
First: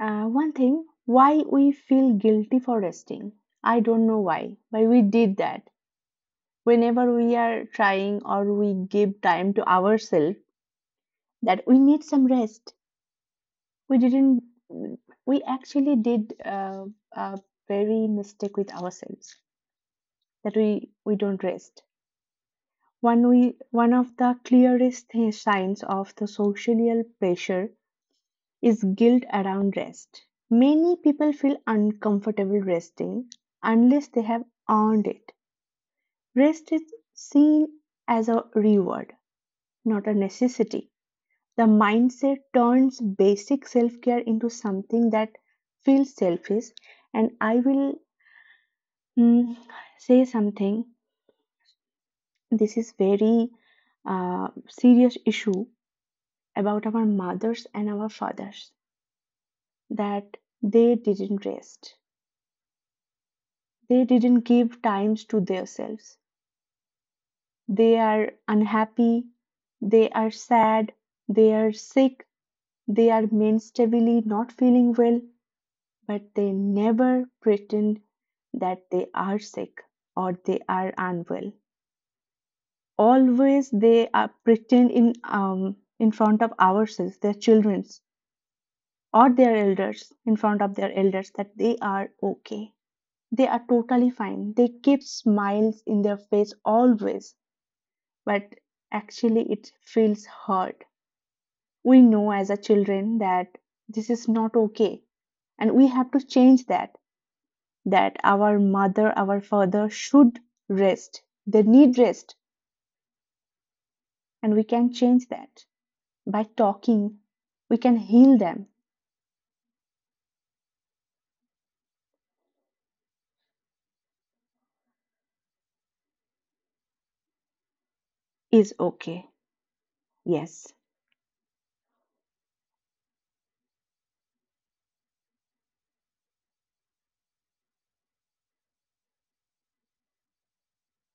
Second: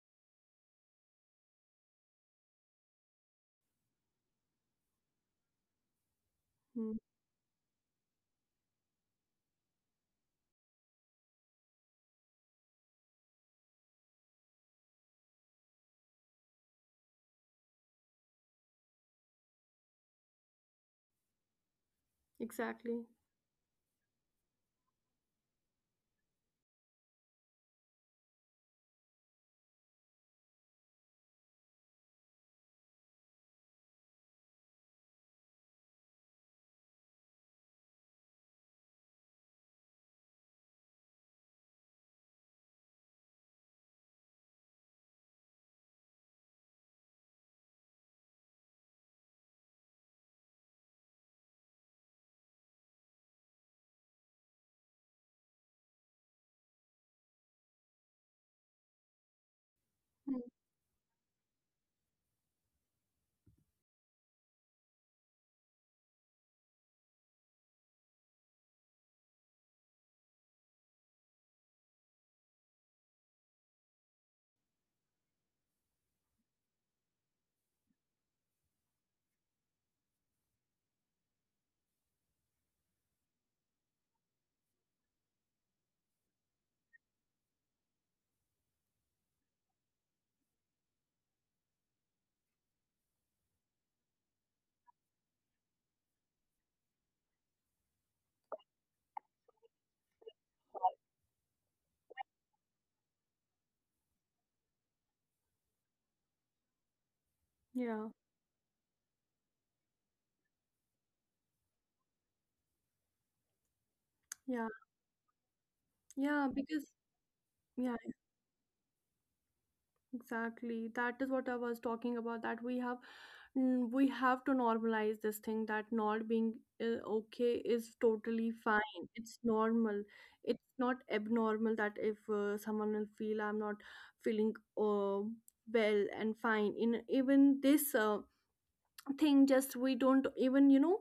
S1: one thing, why we feel guilty for resting. I don't know why, but we did that.
S2: Mm,
S1: Whenever we are trying or we give time to ourselves, that we need some rest. We didn't we actually did a very mistake with ourselves, that we don't rest.
S2: exactly.
S1: One we one of the clearest thi- signs of the social pressure is guilt around rest. Many people feel uncomfortable resting unless they have earned it. Rest is seen as a reward, not a necessity. The mindset turns basic self care into something that feels selfish. And I will mm, say something. This is very serious issue about our mothers and our fathers, that
S2: Mm,
S1: they didn't rest. They didn't give times to themselves. They are unhappy. They are sad. They are sick. They are mentally not feeling well, but they never pretend that they are sick or they are unwell. Always they are pretend in front of ourselves, their childrens or their elders, in front of their elders, that they are okay. They are totally fine. They keep smiles in their face always, but actually it feels hurt. We know as a children that this is not okay, and we have to change that,
S2: yeah,
S1: that our mother, our father should rest. They need rest, and we
S2: yeah,
S1: can change that by
S2: yeah, because.
S1: talking. We
S2: Yeah.
S1: can heal them.
S2: Exactly. That is what I was talking about. That we have, we have to normalize this thing, that not being okay is totally
S1: Is
S2: fine.
S1: okay.
S2: It's normal.
S1: Yes.
S2: It's not abnormal that if someone will feel I'm not feeling uh, well and fine. In even this. Thing, just we don't even, you know,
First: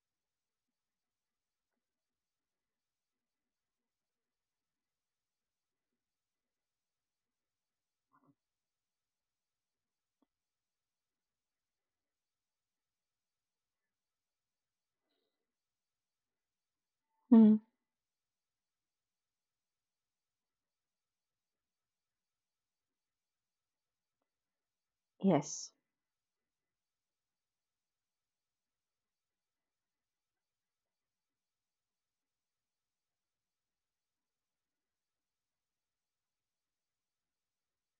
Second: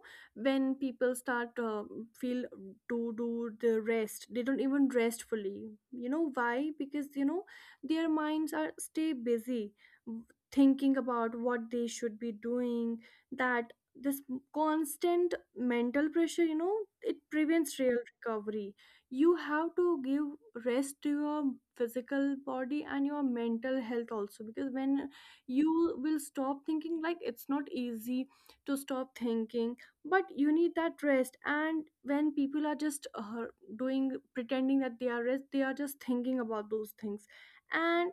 S2: when people start feel to do the rest, they don't even rest fully. You know why? Because you know their minds are stay busy, w- thinking about what they should be doing, that this constant mental pressure, you know, it
S1: Mm.
S2: prevents real recovery. You have to give rest to your physical body and your mental health also, because when
S1: Yes.
S2: you will stop thinking, like, it's not easy to stop thinking, but you need that rest. And when people are just doing, pretending that they are rest, they are just thinking about those things. And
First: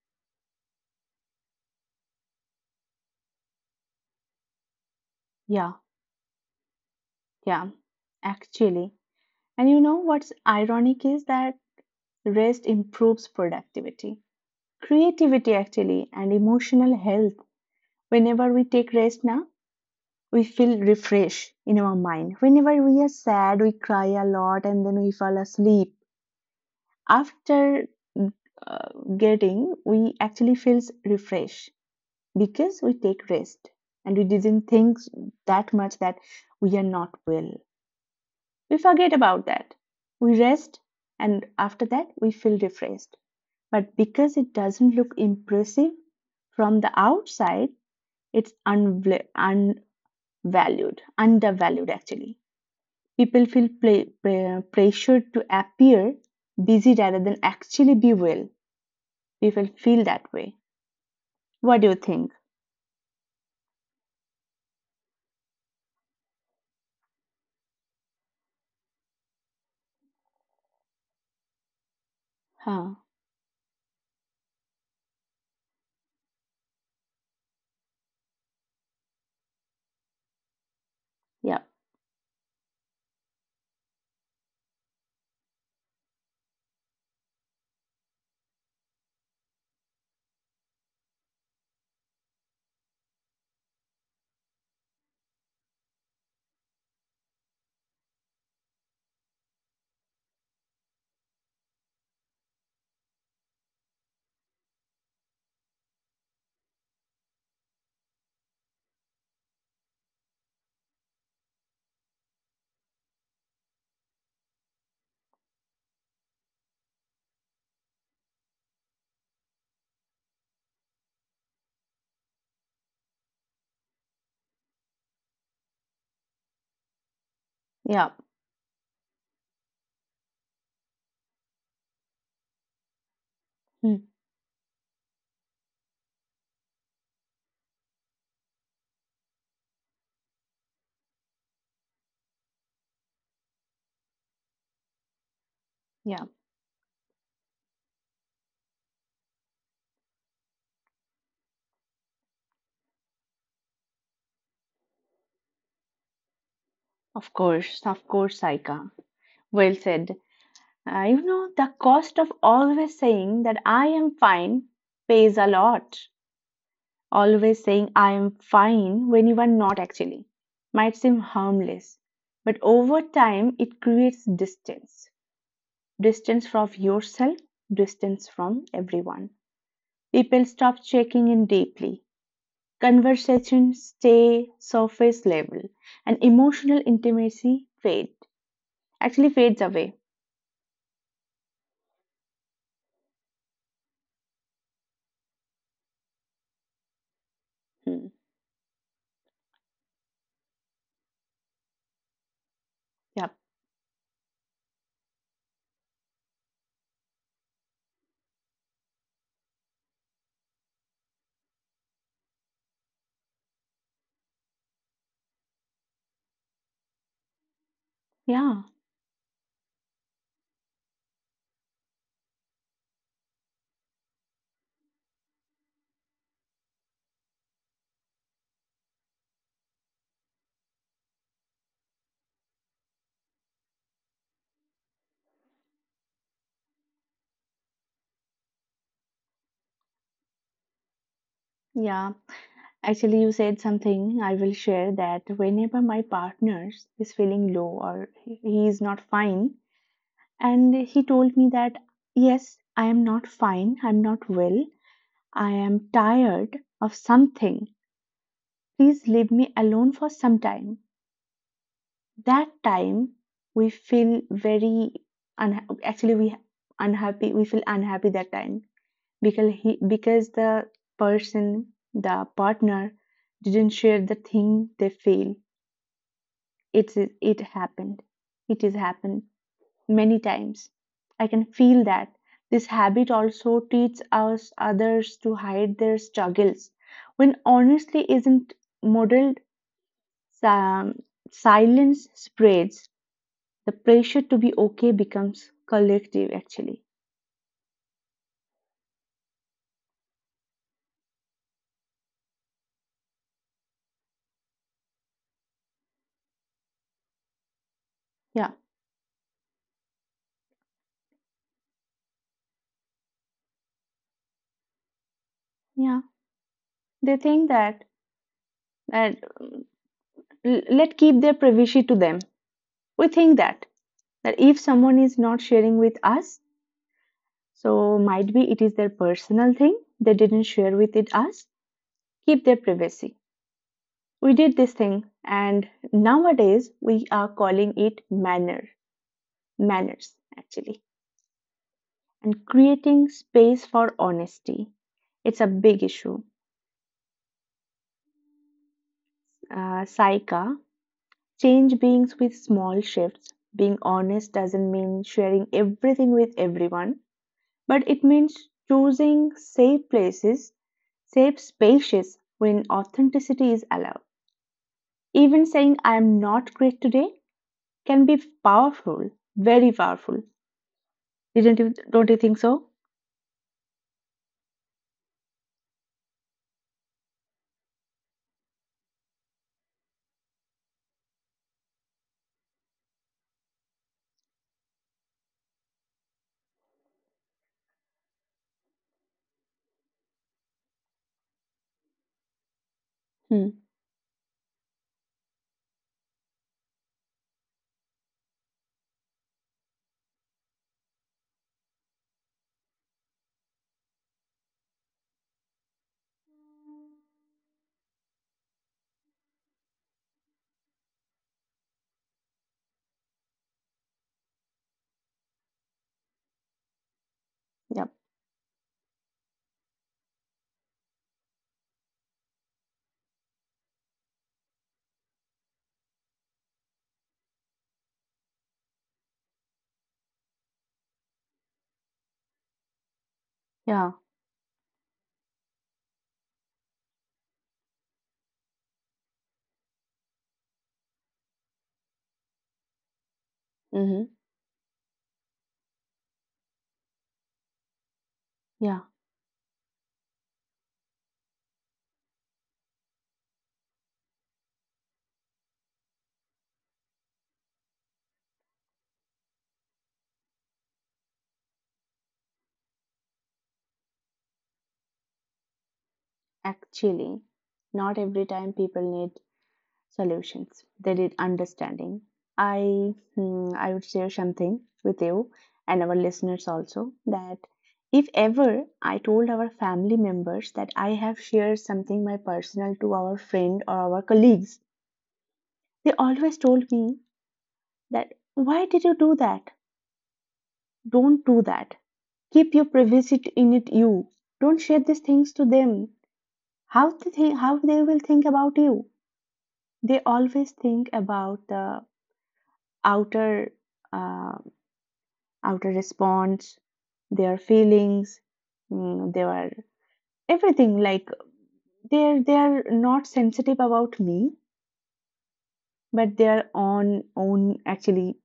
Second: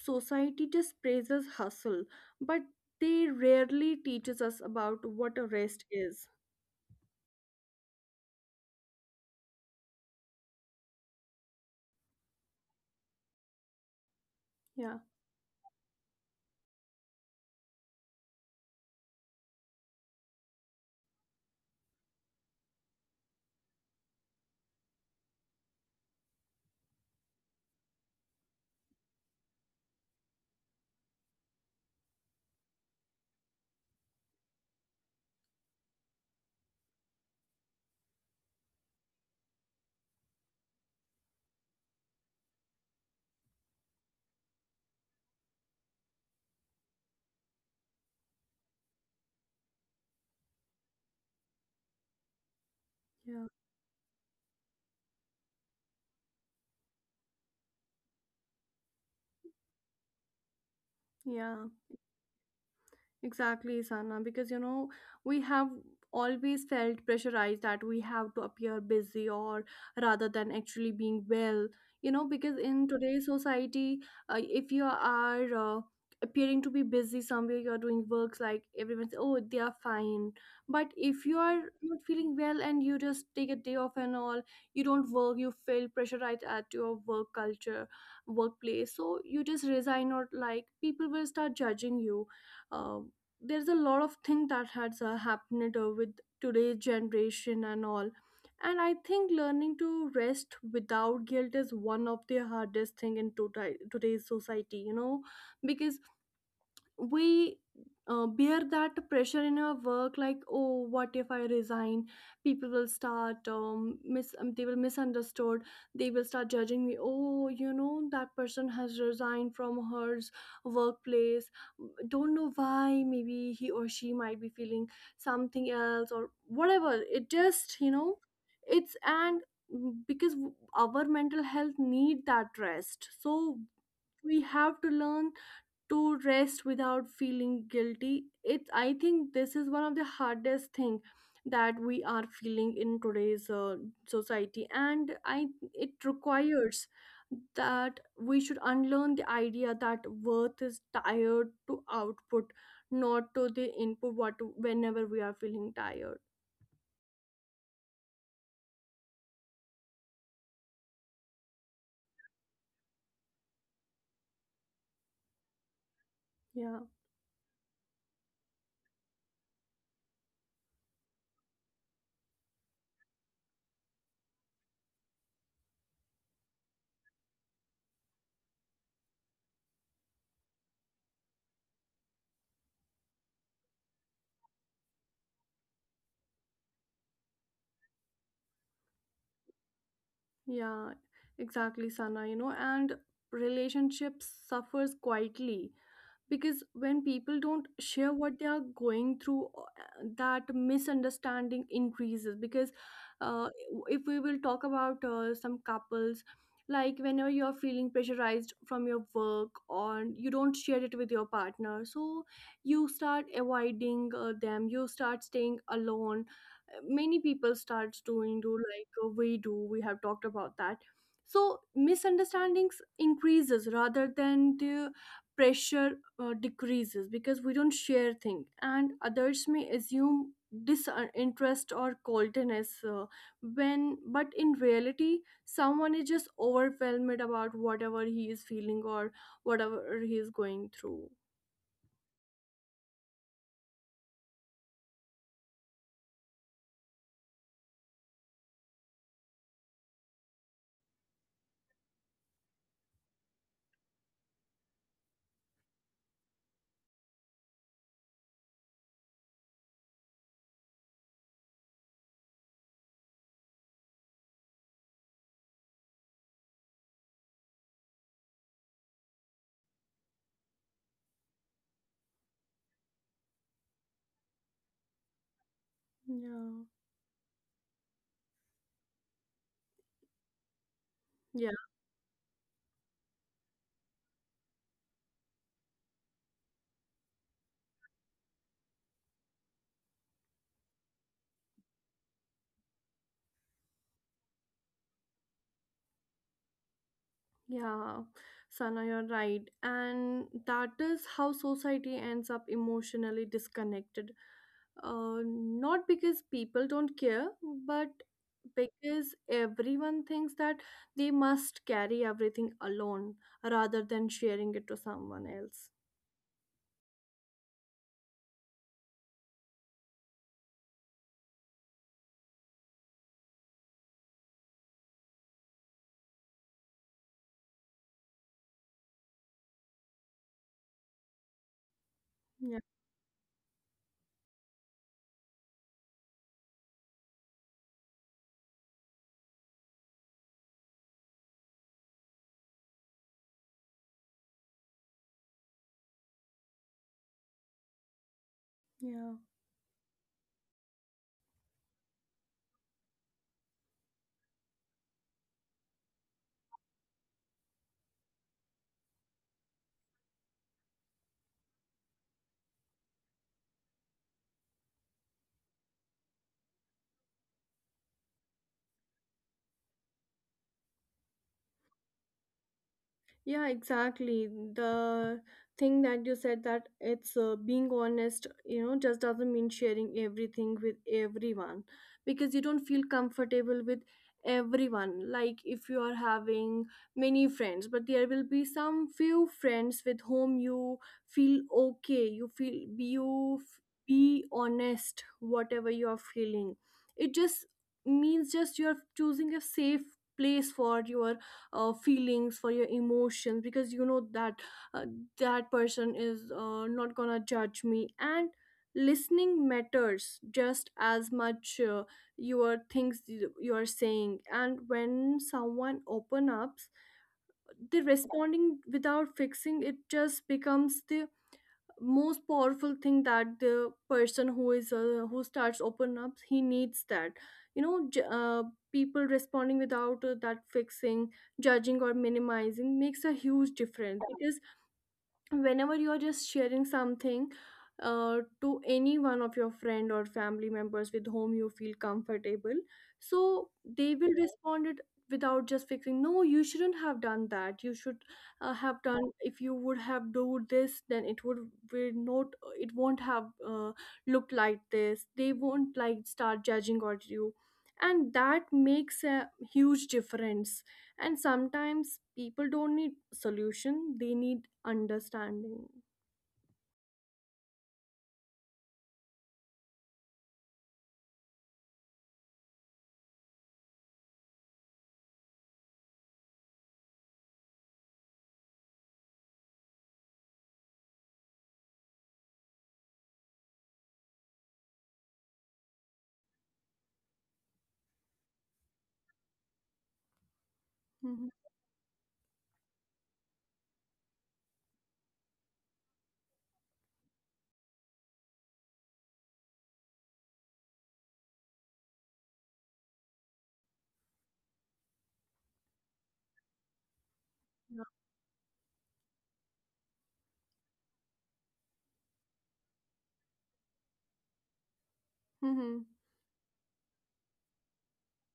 S2: society just praises hustle, but they rarely teaches us about what a
S1: Yeah.
S2: rest is.
S1: Yeah. Actually. And you know what's ironic is that rest improves productivity,
S2: Yeah.
S1: creativity, actually, and emotional health. Whenever we take rest now, we feel refreshed in our mind. Whenever we are sad, we cry a lot and then we fall asleep, after mm, uh, getting we actually feels refreshed because we take rest. And we didn't think that much that we are not well. We forget about that. We rest, and after that we feel refreshed, but because it doesn't look impressive from the outside, it's unvla- unvalued undervalued, actually.
S2: Yeah.
S1: People feel pressured to appear busy rather than actually be well. We will feel that way.
S2: Yeah.
S1: What do you think?
S2: Exactly, Sana, because you know, we have always felt pressurized that we have to appear busy, or rather than actually being well, you know, because in
S1: Huh?
S2: today's society, if you are appearing to be busy somewhere, you're doing works, like everyone says, oh, they are fine. But if you are
S1: Yeah,
S2: not feeling well and you just take a day off and all, you don't work, you feel pressurized at your work culture, workplace, so you just resign, or like, people will start judging you. Uh, there's a lot of thing that has happened with today's generation and all. And I think learning to rest without guilt is one of the hardest thing in today's society, you know, because we bear that pressure in our work. Like, oh, what if I resign, people will start they will misunderstood, they will start judging me, oh, you know, that person has resigned from her workplace, don't know why, maybe he or she might be feeling something else or whatever. It just, you know,
S1: yeah,
S2: it's, and because our mental health need that rest, so
S1: mm,
S2: we have to learn to rest without feeling guilty. It I think this is one of the hardest thing that we are feeling in today's society. And I it
S1: yeah.
S2: requires that we should unlearn the idea that worth is tied to output, not to the input, what whenever we are feeling tired.
S1: Of course, Saika. Well said. The cost of always saying that I am fine pays a lot.
S2: Yeah.
S1: Always saying I am fine when you are not actually, might seem harmless, but over time it creates distance, distance from yourself, distance from everyone. People stop checking in deeply. Conversations stay surface level, and emotional intimacy fade. Actually, fades away.
S2: Yeah, exactly, Sana. You know, and relationships suffers quietly, because when people don't share
S1: Hmm.
S2: what they are going through, that misunderstanding increases, because
S1: Yep.
S2: uh, if we will talk about some couples, like, whenever you're feeling pressurized from your work, or you don't share it with your partner, so you start avoiding them, you start staying alone. Many people starts doing, do
S1: Yeah.
S2: like, we have talked about that. So misunderstandings increases rather than the pressure decreases, because we don't share things, and others may assume disinterest or coldness, when, but in reality, someone is just overwhelmed about whatever he is feeling, or whatever he is going through.
S1: Yeah. Actually, you said something. I will share that whenever my partner is feeling low or he is not fine, and he told me that, "Yes, I am not fine. I'm not well. I am tired of something. Please leave me alone for some time." That time we feel very unha- actually we unhappy we feel unhappy that time. Because he because the person the partner didn't share the thing they feel.
S2: Yeah.
S1: It's it happened it is happened many times. I can
S2: Yeah.
S1: feel that. This habit also teaches us others to hide their struggles. When honestly isn't modeled, um, silence spreads. The pressure to be okay becomes collective, actually.
S2: Yeah, Sana, you're right, and that is how society ends up emotionally disconnected. Not because people don't care, but
S1: Yeah,
S2: because everyone thinks that they must carry everything alone rather than sharing it to someone else.
S1: yeah. They think that that let keep their privacy to them. We think that that if someone is not sharing with us, so might be it is their personal thing, they didn't share with it us, keep
S2: Yeah.
S1: their privacy. We did this thing, and nowadays we are calling it manner manners, actually. And creating space for honesty, it's a big issue.
S2: Yeah.
S1: Saika, change beings with small shifts. Being honest doesn't mean sharing everything with everyone, but it means choosing safe spaces when authenticity is allowed. Even saying I am not great today can be powerful, very powerful. Didn't you Don't you think so?
S2: Yeah, exactly. The thing that you said, that it's, being honest, you know, just doesn't mean sharing everything with everyone, because you don't feel comfortable with everyone. Like, if you are having many friends, but there will be some few friends with whom you feel okay, you feel,
S1: Hmm.
S2: be honest whatever you are feeling. It just means, just you are choosing a safe place for your feelings, for your emotions, because you know that, uh, that person is not gonna judge me. And listening matters just as much. Your things, you are saying, and when someone open up, the
S1: Yep.
S2: responding without fixing it just becomes the most powerful thing. That the person who is, who starts open up, he needs that, you know j- uh, people responding without that fixing, judging or minimizing makes a huge
S1: Yeah.
S2: difference, because whenever you're just sharing something to any one of your friend or family members with whom you feel comfortable, so they
S1: Mm-hmm.
S2: will respond it without just fixing, no, you shouldn't have done that, you should have
S1: Yeah.
S2: done, if you would have do this, then it would, will not, it won't have looked like this, they won't like start judging on you, and that makes a huge difference. And sometimes people don't need solution, they need understanding.
S1: Actually, not every time people need solutions. They did understanding. I would share something with you and our listeners also, that if ever I told our family members that I have shared something my personal to our friend or our colleagues, they always told me that, why did you do that?
S2: Mhm.
S1: Don't do that. Keep your privacy in it you. Don't share these things to them. How they will think about you. They always think about the outer uh, outer response, their
S2: Yeah.
S1: feelings, their everything. Like they're not sensitive about me,
S2: Mhm.
S1: but their own, actually,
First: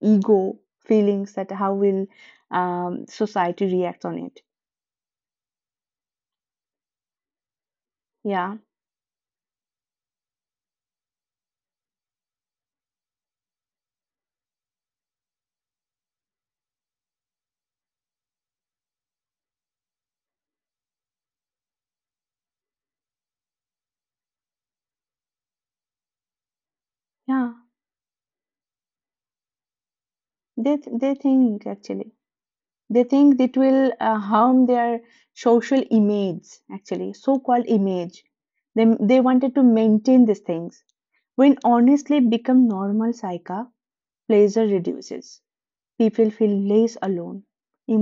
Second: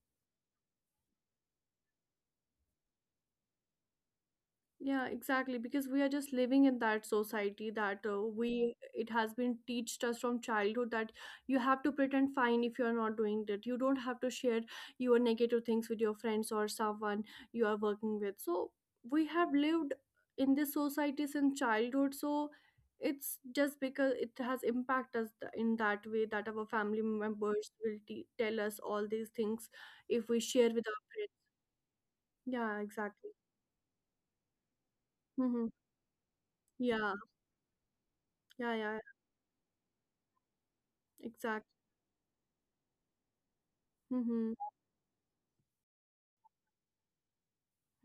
S1: ego feelings, that how will, society react on it.
S2: Yeah, exactly. Because we are just living in that society that
S1: Yeah,
S2: we it has been teached us from childhood, that you have to pretend fine if you are not doing that. You don't have to share your negative things with your friends or someone you are working with. So we have lived in this society since childhood. So it's just because it has impacted us in that way that our family
S1: yeah.
S2: members will tell us all these things if we share
S1: They
S2: with
S1: th-
S2: our
S1: they
S2: friends.
S1: think,
S2: Yeah, exactly.
S1: it will harm their
S2: Mm-hmm.
S1: social image, actually,
S2: Yeah,
S1: so-called image.
S2: yeah,
S1: They
S2: yeah.
S1: they wanted to maintain these things when
S2: Exact.
S1: honestly become normal psyche.
S2: Mm-hmm.
S1: Pleasure reduces. People feel less alone.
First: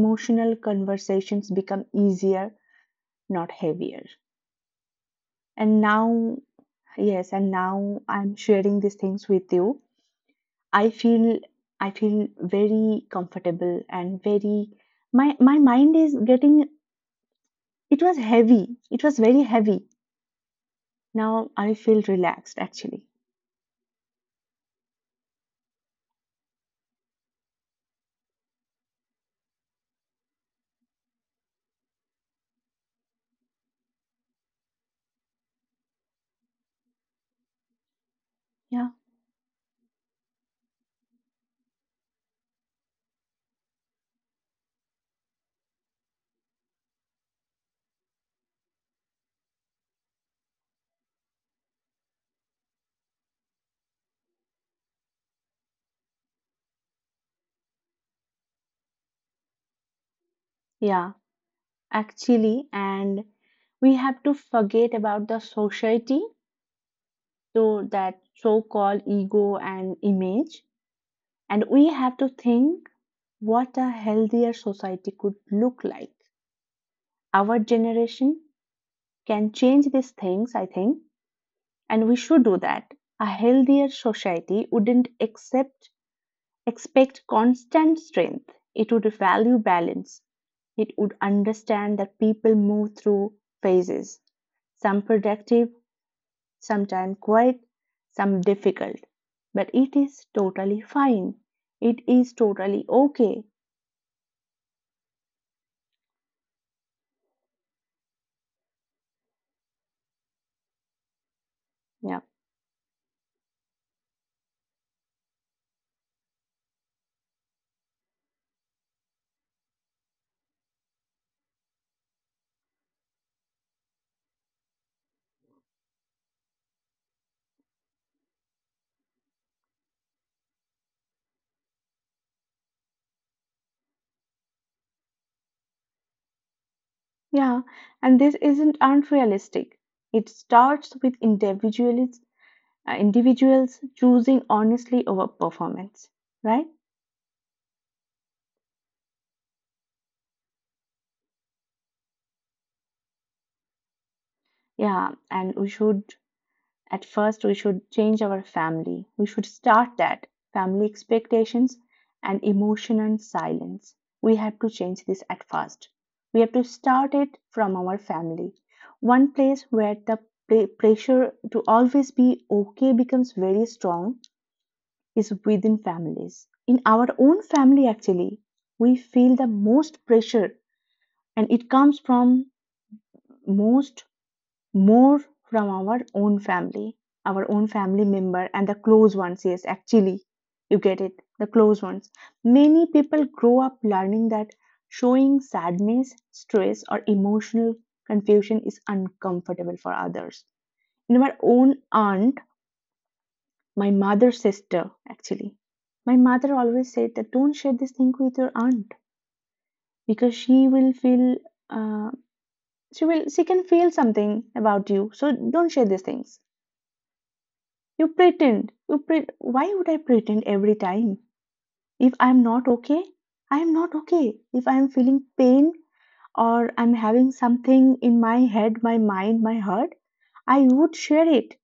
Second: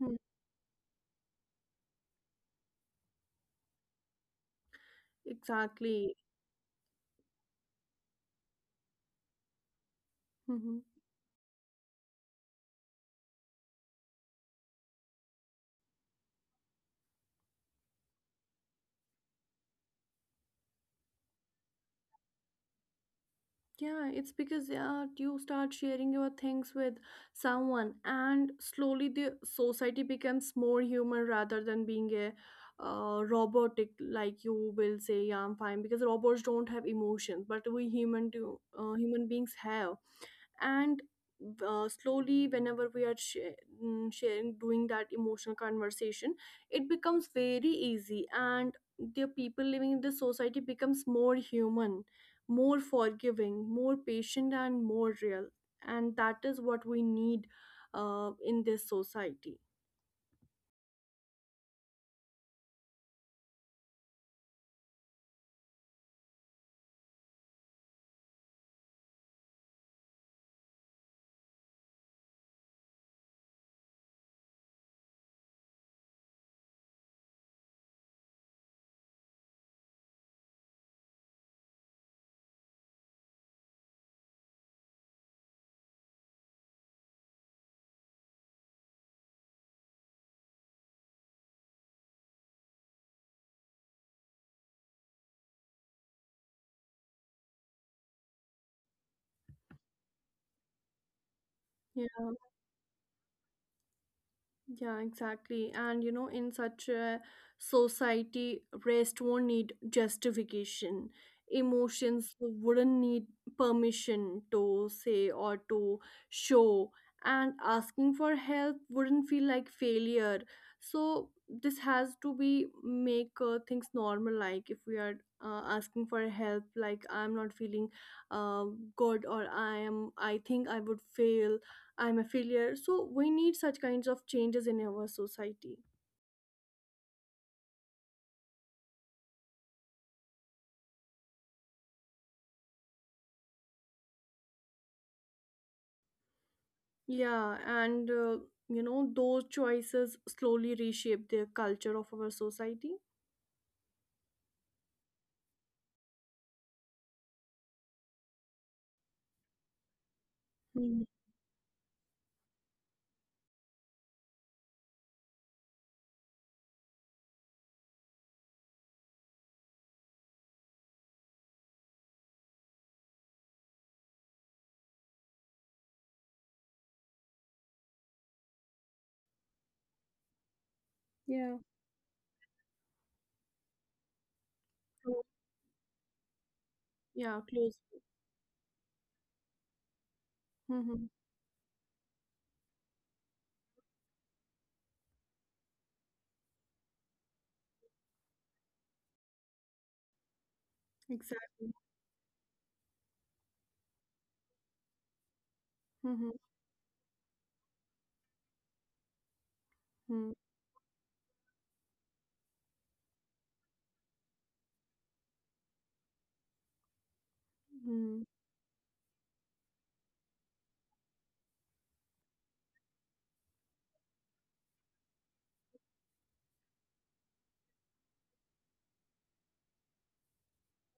S2: Hmm.
S1: conversations become easier, not heavier. And
S2: Exactly.
S1: now, yes, and now I'm sharing these things with you.
S2: Mm-hmm.
S1: I feel I feel very comfortable, and very my mind is getting, it was heavy. It was very heavy. Now I feel relaxed actually.
S2: Yeah, it's because, yeah, you start sharing your things with someone, and slowly the society becomes more human rather than being a robotic, like you will say, "Yeah, I'm fine," because robots don't have emotions, but we human do.
S1: Yeah.
S2: Human beings have. And slowly whenever we are sharing, doing that emotional conversation, it becomes very easy, and the people living in the society becomes more human, more forgiving, more patient, and more real. And that is what we need in this society.
S1: Yeah, actually, and we have to forget about the society, so that so-called ego and image, and we have to think what a healthier society could look like. Our generation can change these things, I think, and we should do that. A healthier society wouldn't accept expect constant strength. It would value balance. It would understand that people move through phases, some productive, sometimes quite, some difficult. But it is totally fine. It is totally okay.
S2: Yeah, exactly. And you know, in such a society, rest won't need justification.
S1: Yeah.
S2: Emotions wouldn't need permission to say or to show. And asking for help wouldn't feel like failure. So this has to be make things normal. Like if we are asking for help, like I'm not feeling uh, good, or I am, I think I would fail, I'm a failure. So we need such kinds of changes in our society.
S1: Yeah. And this isn't unrealistic. It starts with individuals choosing honestly over performance, right?
S2: Yeah, and you know, those choices slowly reshape the culture of our society.
S1: Yeah. And we should At first, we should change our family. We should start that family
S2: Mhm.
S1: expectations and emotion and silence. We have to change this at first. We have to start it from our family. One place where the pressure to always be okay becomes very strong is within families. In our own family, actually, we feel the most pressure, and it comes
S2: Yeah.
S1: from most more from
S2: So,
S1: our own
S2: yeah,
S1: family
S2: close.
S1: member, and the close ones. Yes, actually, you get it, the
S2: Mm-hmm.
S1: close ones. Many people grow up learning that showing sadness, stress, or emotional confusion is uncomfortable for others. In our own
S2: Exactly.
S1: aunt, my mother's sister, actually, my mother always
S2: Mm-hmm.
S1: said that don't share this thing with your aunt because she will feel. Uh, she will she can feel something about you, so don't share these things. You pretend.
S2: Mm-hmm.
S1: Why would I pretend every time? If I'm not okay, I'm not okay. If I'm feeling pain or I'm having something in my head, my mind, my heart, I would share it.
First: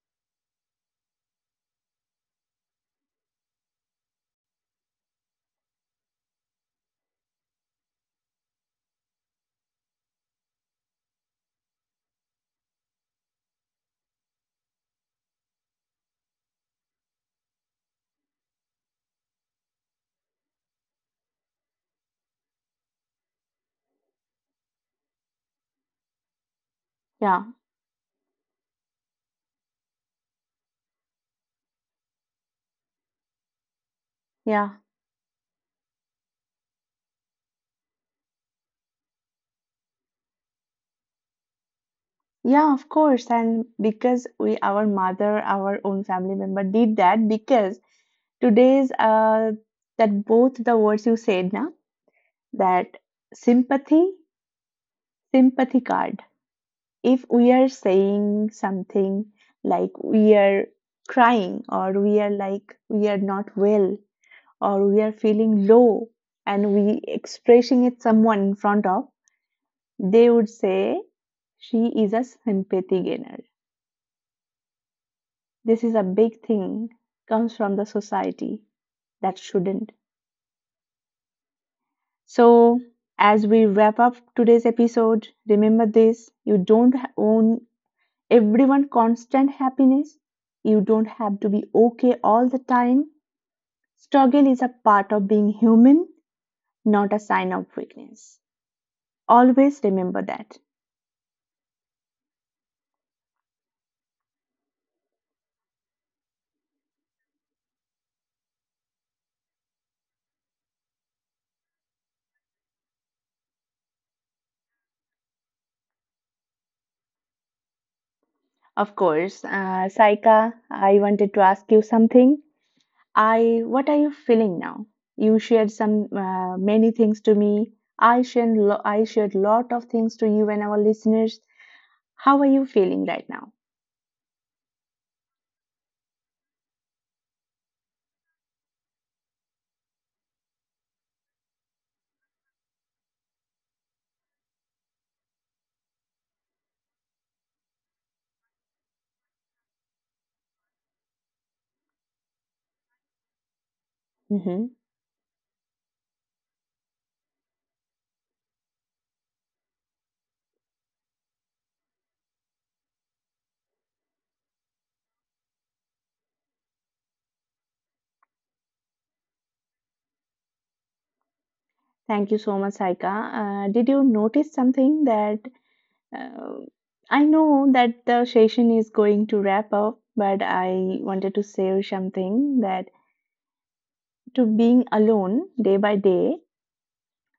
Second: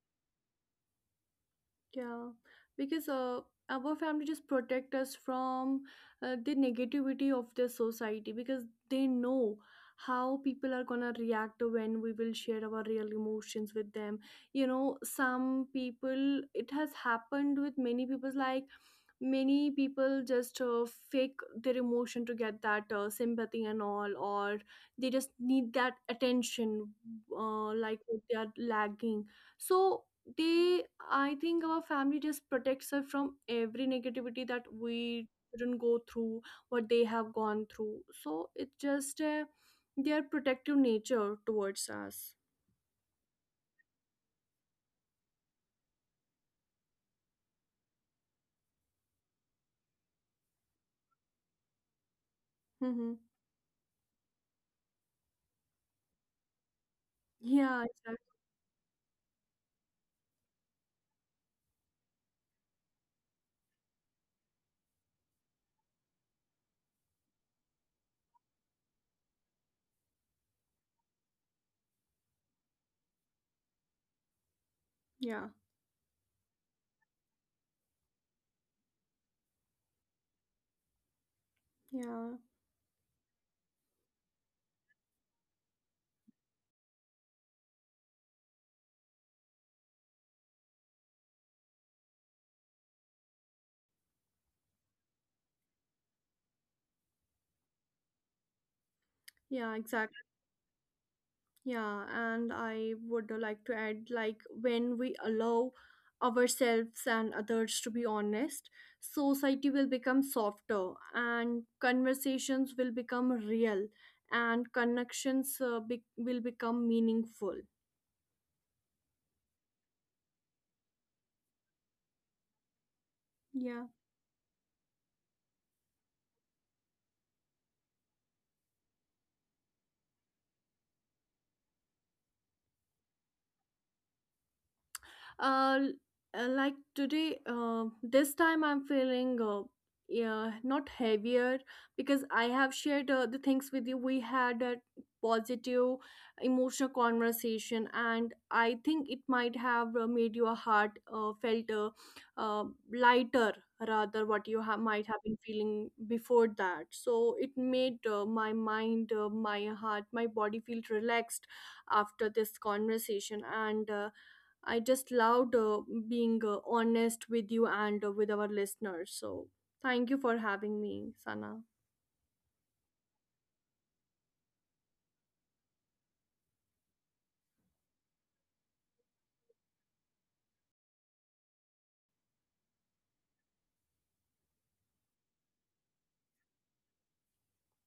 S2: Yeah, because our family just protect us from the negativity of the society, because they know how people are gonna react when we will share our real emotions with them. You know, some people, it has happened with many people, like many people just fake their emotion to get that sympathy and all, or they just need that attention,
S1: Yeah,
S2: like they are lagging, so they, I think our family just protects us from every negativity that
S1: yeah,
S2: we shouldn't go through what they have gone through. So it's just their protective nature towards us.
S1: yeah, of course. And because we, our mother, our own family member did that because today's, that both the words you said, na,
S2: Hmm.
S1: that sympathy, sympathy card, if
S2: Yeah,
S1: we are
S2: exactly.
S1: saying something like we are crying, or we are like we are not well, or we are feeling low, and we expressing it someone in front of, they would say she is a sympathy gainer.
S2: Yeah,
S1: This is a big thing, comes from the society, that shouldn't.
S2: yeah,
S1: So as we wrap up today's episode, remember this: you don't own everyone constant happiness. You don't have to be okay all the time. Struggle is a part of being human, not a sign of weakness.
S2: yeah,
S1: Always
S2: exactly.
S1: remember that.
S2: Yeah, and I would like to add, like, when we allow ourselves and others to be honest, society will become softer, and conversations will become real, and connections will become meaningful.
S1: Of course, Saika, I wanted to ask you something.
S2: Yeah.
S1: What are you feeling now? You shared some many things to me. I shared lot of things to you and our listeners. How are you feeling right now?
S2: uh, like today, this time I'm feeling, yeah, not heavier, because I have shared the things with you. We had a positive emotional conversation, and I think it might have made your heart felt uh, lighter rather what you might have
S1: Mm-hmm.
S2: been feeling before that. So it made my mind, my heart, my body feel relaxed after this conversation. And I just loved being honest with you and with our listeners. So thank you for having me, Sana.
S1: Thank you so much, Saika. Did you notice something, that uh, I know that the session is going to wrap up, but I wanted to say something, that to being alone day by day,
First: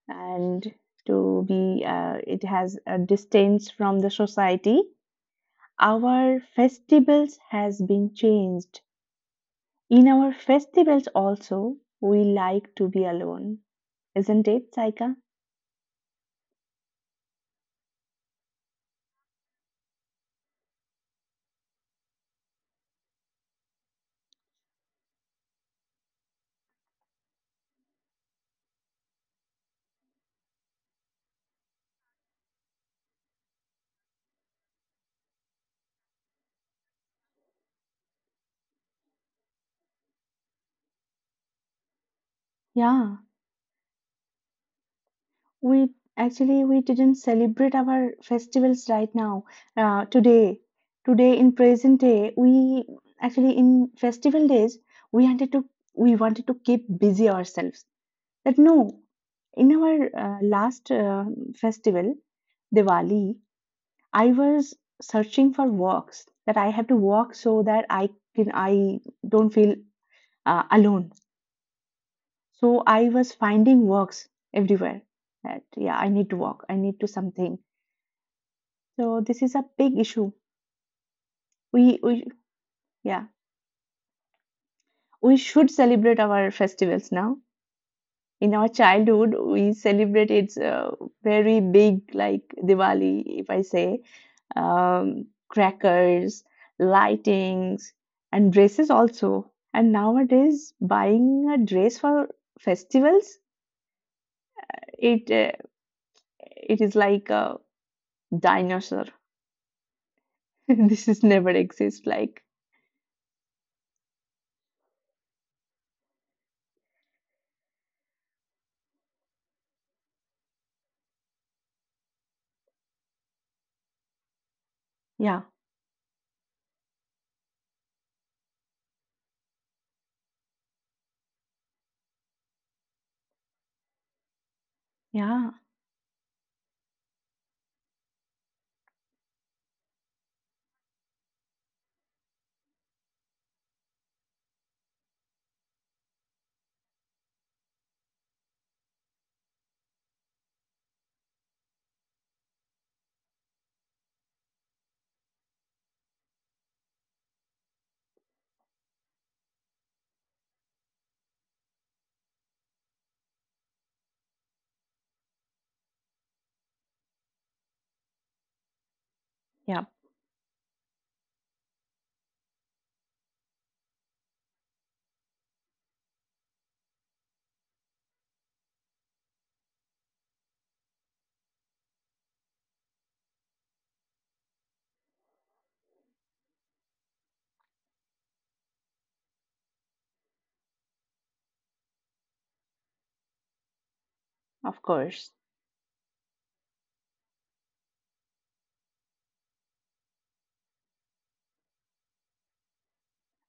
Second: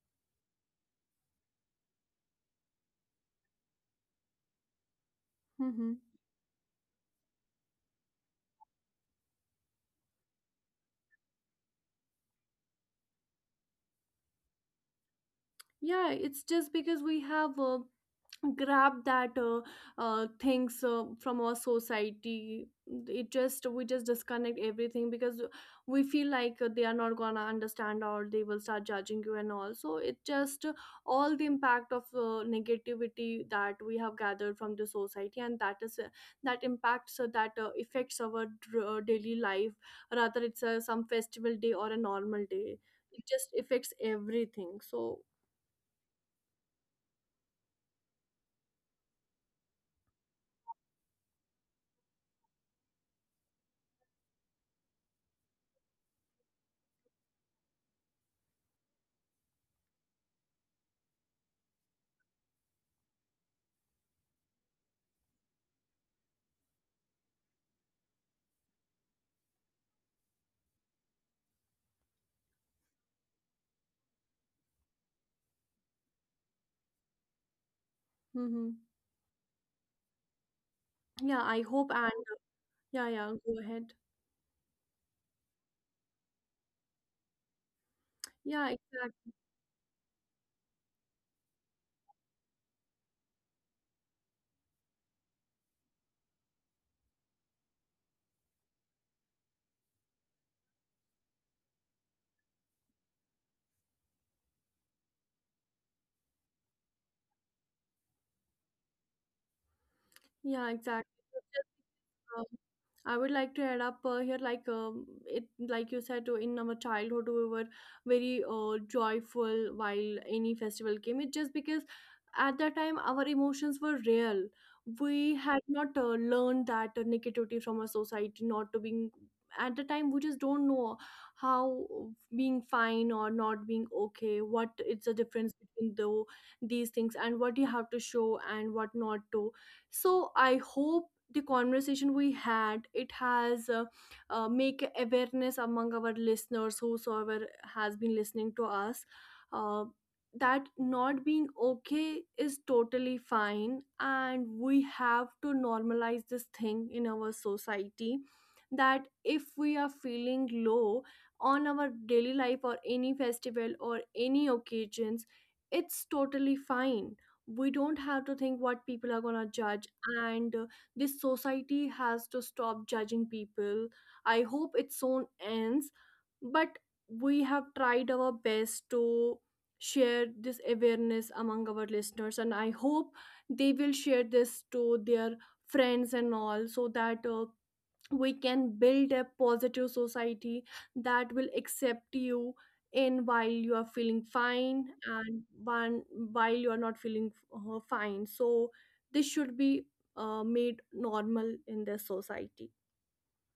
S1: and to be it has a distance from the society.
S2: Hmm.
S1: Our festivals has been changed. In our festivals also, we like to be alone, isn't it, Saika?
S2: Yeah, it's just because we have grab that things from our society. It just, we just disconnect everything, because we feel like they are not gonna understand, or they will start judging you and all. So it just all the impact of negativity that we have gathered from the society, and that is that impacts, that affects our daily life, rather it's some festival day or a normal day,
S1: Yeah.
S2: it just affects everything. So
S1: we actually we didn't celebrate our festivals right now, uh, today today. In present day, we actually in festival days, we wanted to we wanted to keep busy ourselves. That, no, in our last festival Diwali, I was searching for walks that I have to walk, so that I don't feel alone. So I was finding walks everywhere. That, yeah, I need to walk. I need to something.
S2: hmm,
S1: So this is a big issue.
S2: yeah, I hope
S1: We
S2: and, yeah,
S1: Yeah,
S2: yeah, go ahead.
S1: we should celebrate our festivals now. In our
S2: Yeah, exact.
S1: childhood, we celebrate, it's very big, like Diwali, if I say, crackers, lightings, and dresses also. And nowadays, buying a dress for festivals, it uh, it is like a dinosaur.
S2: Yeah, exactly.
S1: This is
S2: So
S1: never
S2: just,
S1: exist.
S2: uh,
S1: Like,
S2: I would like to add up here, like, it, like you said, in our childhood we were very joyful while any festival came. It just because at that time our emotions were real. We
S1: yeah,
S2: had not learned that negativity from our society, not to being at the time. We just don't know how being fine or not being okay, what it's the difference
S1: yeah,
S2: between though, these things, and what you have to show and what not to. So I hope the conversation we had, it has make awareness among our listeners whosoever has been listening to us, uh, that not being okay is totally fine, and we have to normalize this thing in our society. That if we are feeling low on our daily life or any festival or any occasions, it's totally fine. We don't have to think what people are going to judge.
S1: yeah.
S2: And this society has to stop judging people. I hope its own ends, but we have tried our best to share this awareness among our listeners, and I hope they will share this to their friends and all, so that we can build a positive society that will accept you in while you are feeling fine,
S1: Of course.
S2: and one while you are not feeling fine. So this should be made normal in the society.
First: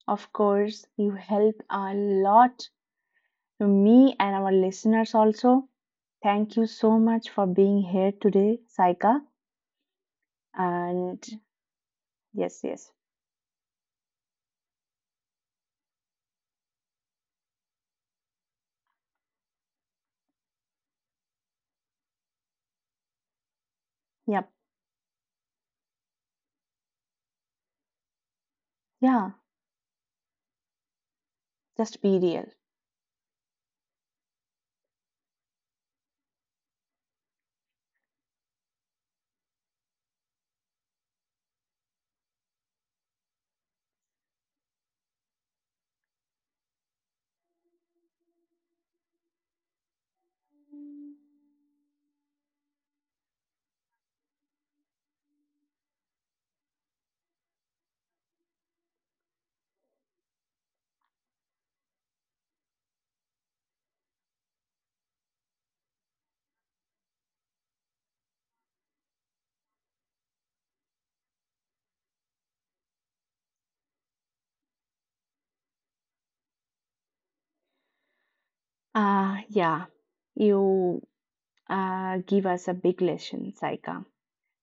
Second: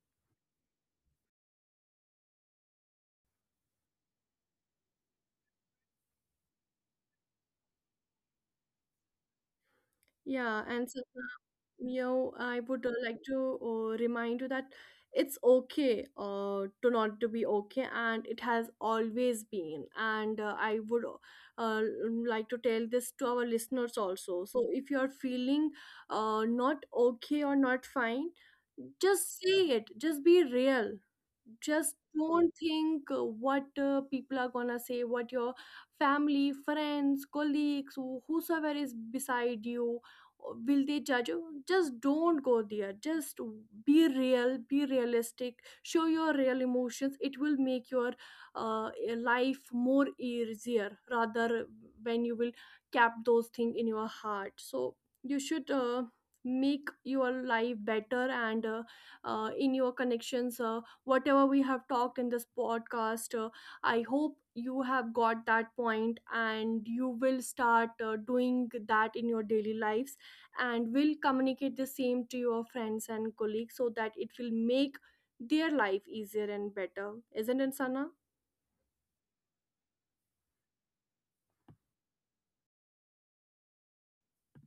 S1: Of course, you helped a lot to me and our listeners also. Thank you so much for being here today, Saika.
S2: Yeah, and so,
S1: And
S2: you know,
S1: yes,
S2: I would
S1: yes,
S2: like to remind you that it's okay to not to be okay, and it has always been. And I would uh, like to tell this to our listeners
S1: yep,
S2: also. So if you are feeling not okay or not fine,
S1: yeah,
S2: just say it, just be real.
S1: just
S2: Just
S1: be real.
S2: don't think what people are gonna say, what your family, friends, colleagues, whosoever is beside you, will they judge you. Just don't go there. Just be real, be realistic, show your real emotions. It will make your life more easier, rather when you will cap those things in your heart. So you should make your life better. And in your connections, whatever we have talked in this podcast, I hope you have got that point and you will start doing that in your daily lives, and will communicate the same to your friends and colleagues, so that it will make their life easier and better. Isn't it, Sana?
S1: Ah, yeah, you give us a big lesson, Saika.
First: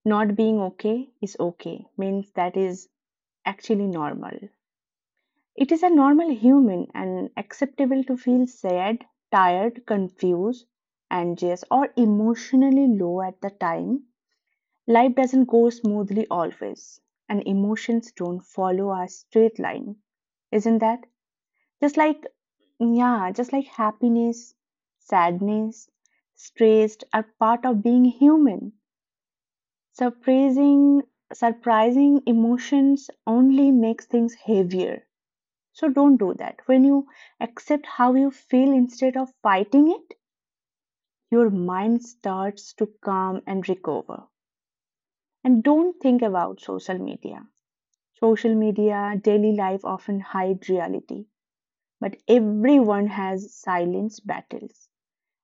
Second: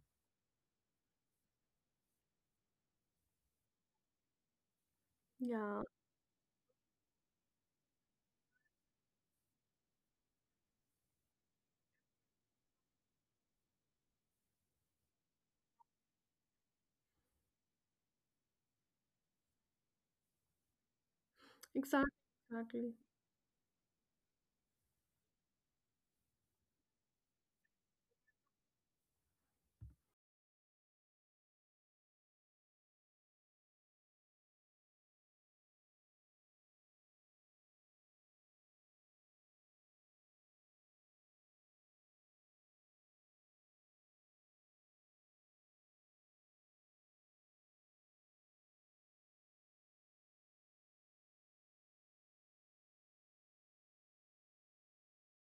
S1: Not being okay is okay means that is actually normal. It is
S2: Yeah,
S1: a normal human and acceptable to feel sad, tired, confused, anxious, or emotionally low at the time. Life doesn't go smoothly always, and emotions don't follow a straight line, isn't that? Just
S2: exactly.
S1: like,
S2: Exactly.
S1: yeah, just like happiness, sadness, stressed are part of being human. Surprising, Surprising emotions only makes things heavier, so don't do that. When you accept how you feel instead of fighting it, your mind starts to calm and recover. And don't think about social media. Social media, daily life often hide reality, but everyone has silence battles.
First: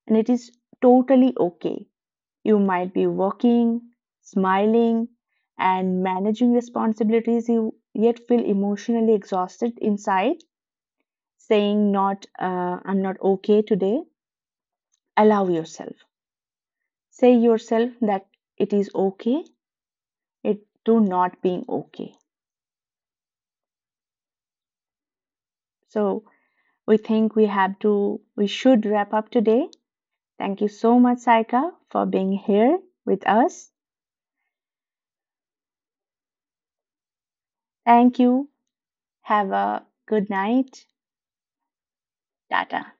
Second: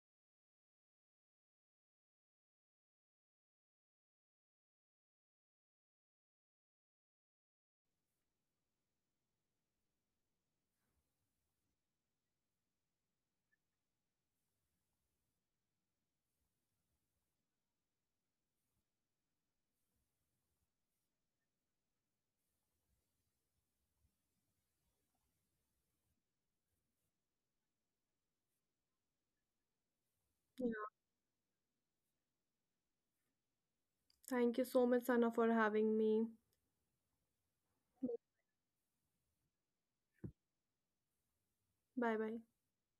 S1: And it is totally okay. You might be working, smiling, and managing responsibilities, you yet feel emotionally exhausted inside, saying, not I'm not okay today. Allow yourself, say yourself that it is okay, it to not being okay. So we think we have to we should wrap up today. Thank you
S2: Yeah.
S1: so much, Saika, for being here with us.
S2: Thank you so much, Sana, for having me.
S1: Thank you. Have a good night.
S2: Bye bye.
S1: Tata.